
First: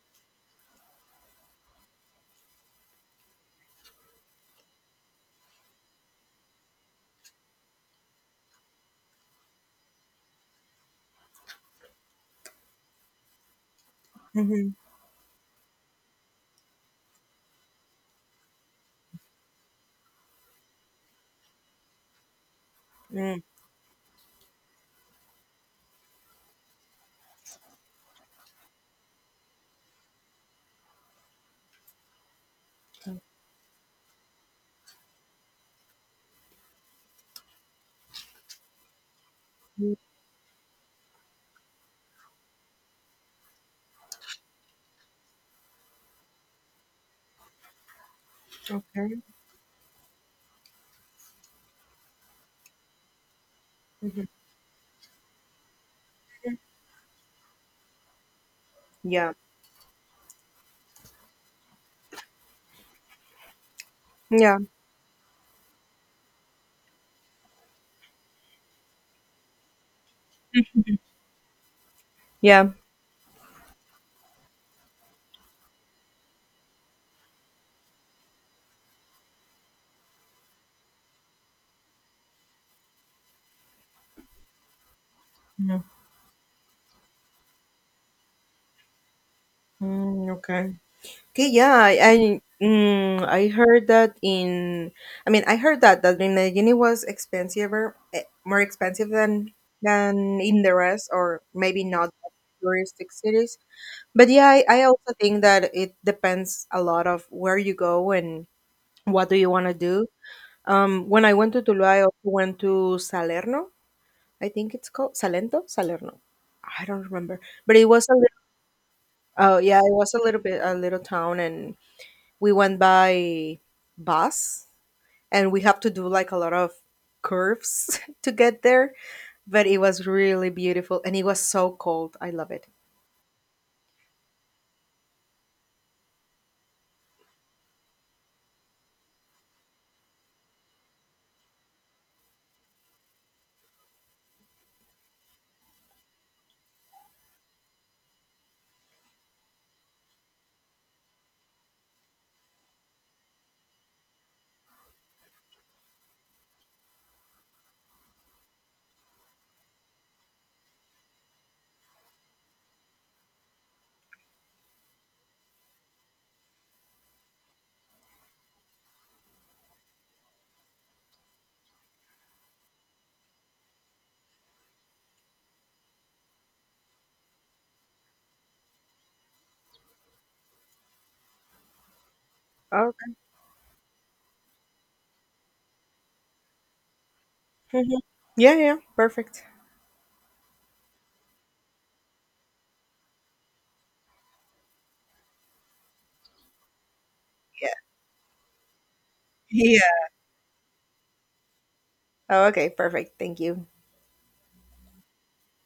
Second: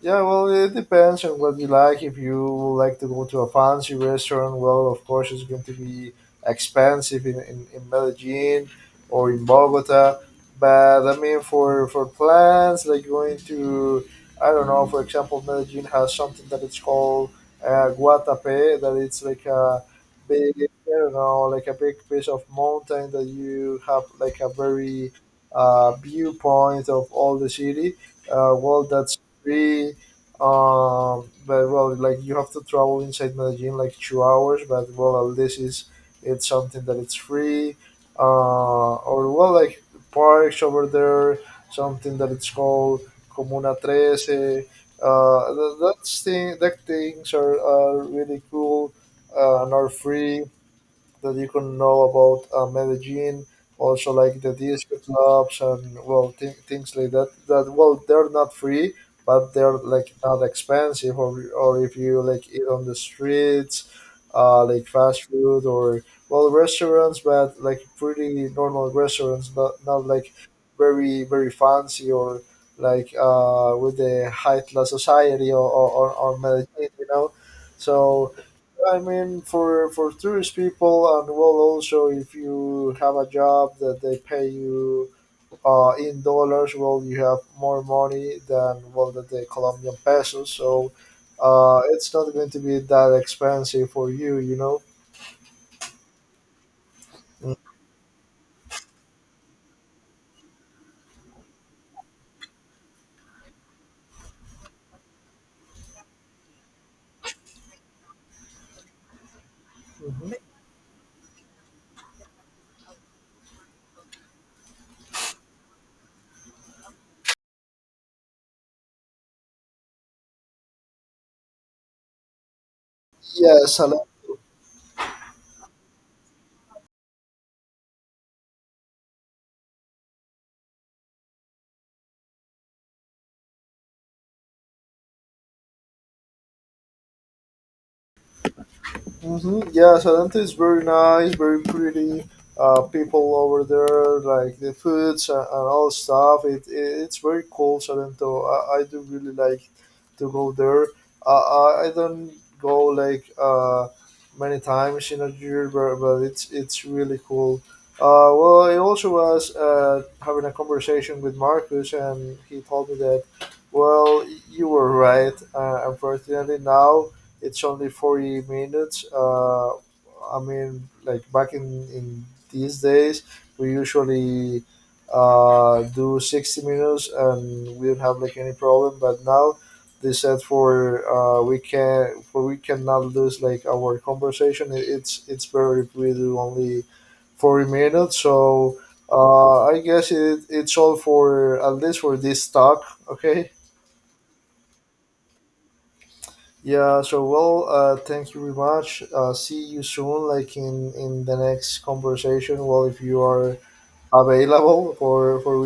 Speaker 1: Yeah, well, it depends on what you like. If you like to go to a fancy restaurant, well, of course, it's going to be expensive in Medellin or in Bogota. But I mean, for plans like going to, I don't
Speaker 2: Mhm.
Speaker 1: know, for example, Medellin has something that it's called Guatapé, that it's like a big, I don't know, like a big piece of mountain that
Speaker 2: Mm.
Speaker 1: you have like a very viewpoint of all the city. Well, that's three. But well, like you have to travel inside Medellin like 2 hours, but well, at least it's something that it's free. Or well, like
Speaker 2: Mm.
Speaker 1: parks over there, something that it's called Comuna Trece. That's thing, that things are really cool
Speaker 2: Okay.
Speaker 1: and are free that you can know about Medellin, also
Speaker 2: Mhm.
Speaker 1: like the disco clubs and well things like that. That well they're not free,
Speaker 2: Yeah.
Speaker 1: but they're like not expensive, or if you like eat on the streets,
Speaker 2: Yeah.
Speaker 1: like fast food or well restaurants, but like pretty normal restaurants, not not like very very fancy or
Speaker 2: Yeah.
Speaker 1: like with the high class society or or Medellin, you know. So I mean, for tourist people, and well, also if you have a job that they pay you
Speaker 2: Mhm.
Speaker 1: in dollars, well, you have more money than well that the Colombian
Speaker 2: Mm,
Speaker 1: pesos.
Speaker 2: okay.
Speaker 1: So
Speaker 2: Okay, yeah,
Speaker 1: it's not going to be that
Speaker 2: mm, I heard
Speaker 1: expensive for
Speaker 2: that
Speaker 1: you, you know.
Speaker 2: in, I mean I heard that in Rimini was expensive, more expensive than in the rest or maybe not touristic cities. But yeah, I also think that it depends a lot of where you go and what do you want to do.
Speaker 1: Mhm.
Speaker 2: When I went to Tulu, I also went to Salerno, I think it's called Salento, Salerno. I don't remember, but it was a little, yeah, it was a little bit a little town, and we went by
Speaker 1: Yes, a
Speaker 2: bus, and we have to do like a lot of curves [LAUGHS] to get there, but it was really beautiful, and it was so cold. I love it.
Speaker 1: mm-hmm. Yeah, Salento is very nice, very pretty. People over there, like the foods and all stuff. It it's very cool, Salento. I do really like to go there. I don't go like many times in a year, but it's really cool. Well, I also was having a conversation with Marcus, and he told me that, well, you were right. Unfortunately, now it's only 40 minutes I mean, like back in these days we usually do 60 minutes and we don't have like any problem, but now they said for we cannot
Speaker 2: Okay.
Speaker 1: lose like our conversation. It- it's better if we do only 40
Speaker 2: Mhm.
Speaker 1: minutes,
Speaker 2: Yeah, yeah,
Speaker 1: so
Speaker 2: perfect.
Speaker 1: I guess it, it's all, for at least for this talk, okay. Yeah, so well,
Speaker 2: Yeah,
Speaker 1: thank you very much. See
Speaker 2: [LAUGHS]
Speaker 1: you
Speaker 2: yeah.
Speaker 1: soon, like in the next
Speaker 2: Oh,
Speaker 1: conversation.
Speaker 2: okay,
Speaker 1: Well, if
Speaker 2: perfect.
Speaker 1: you
Speaker 2: Thank
Speaker 1: are
Speaker 2: you.
Speaker 1: available for we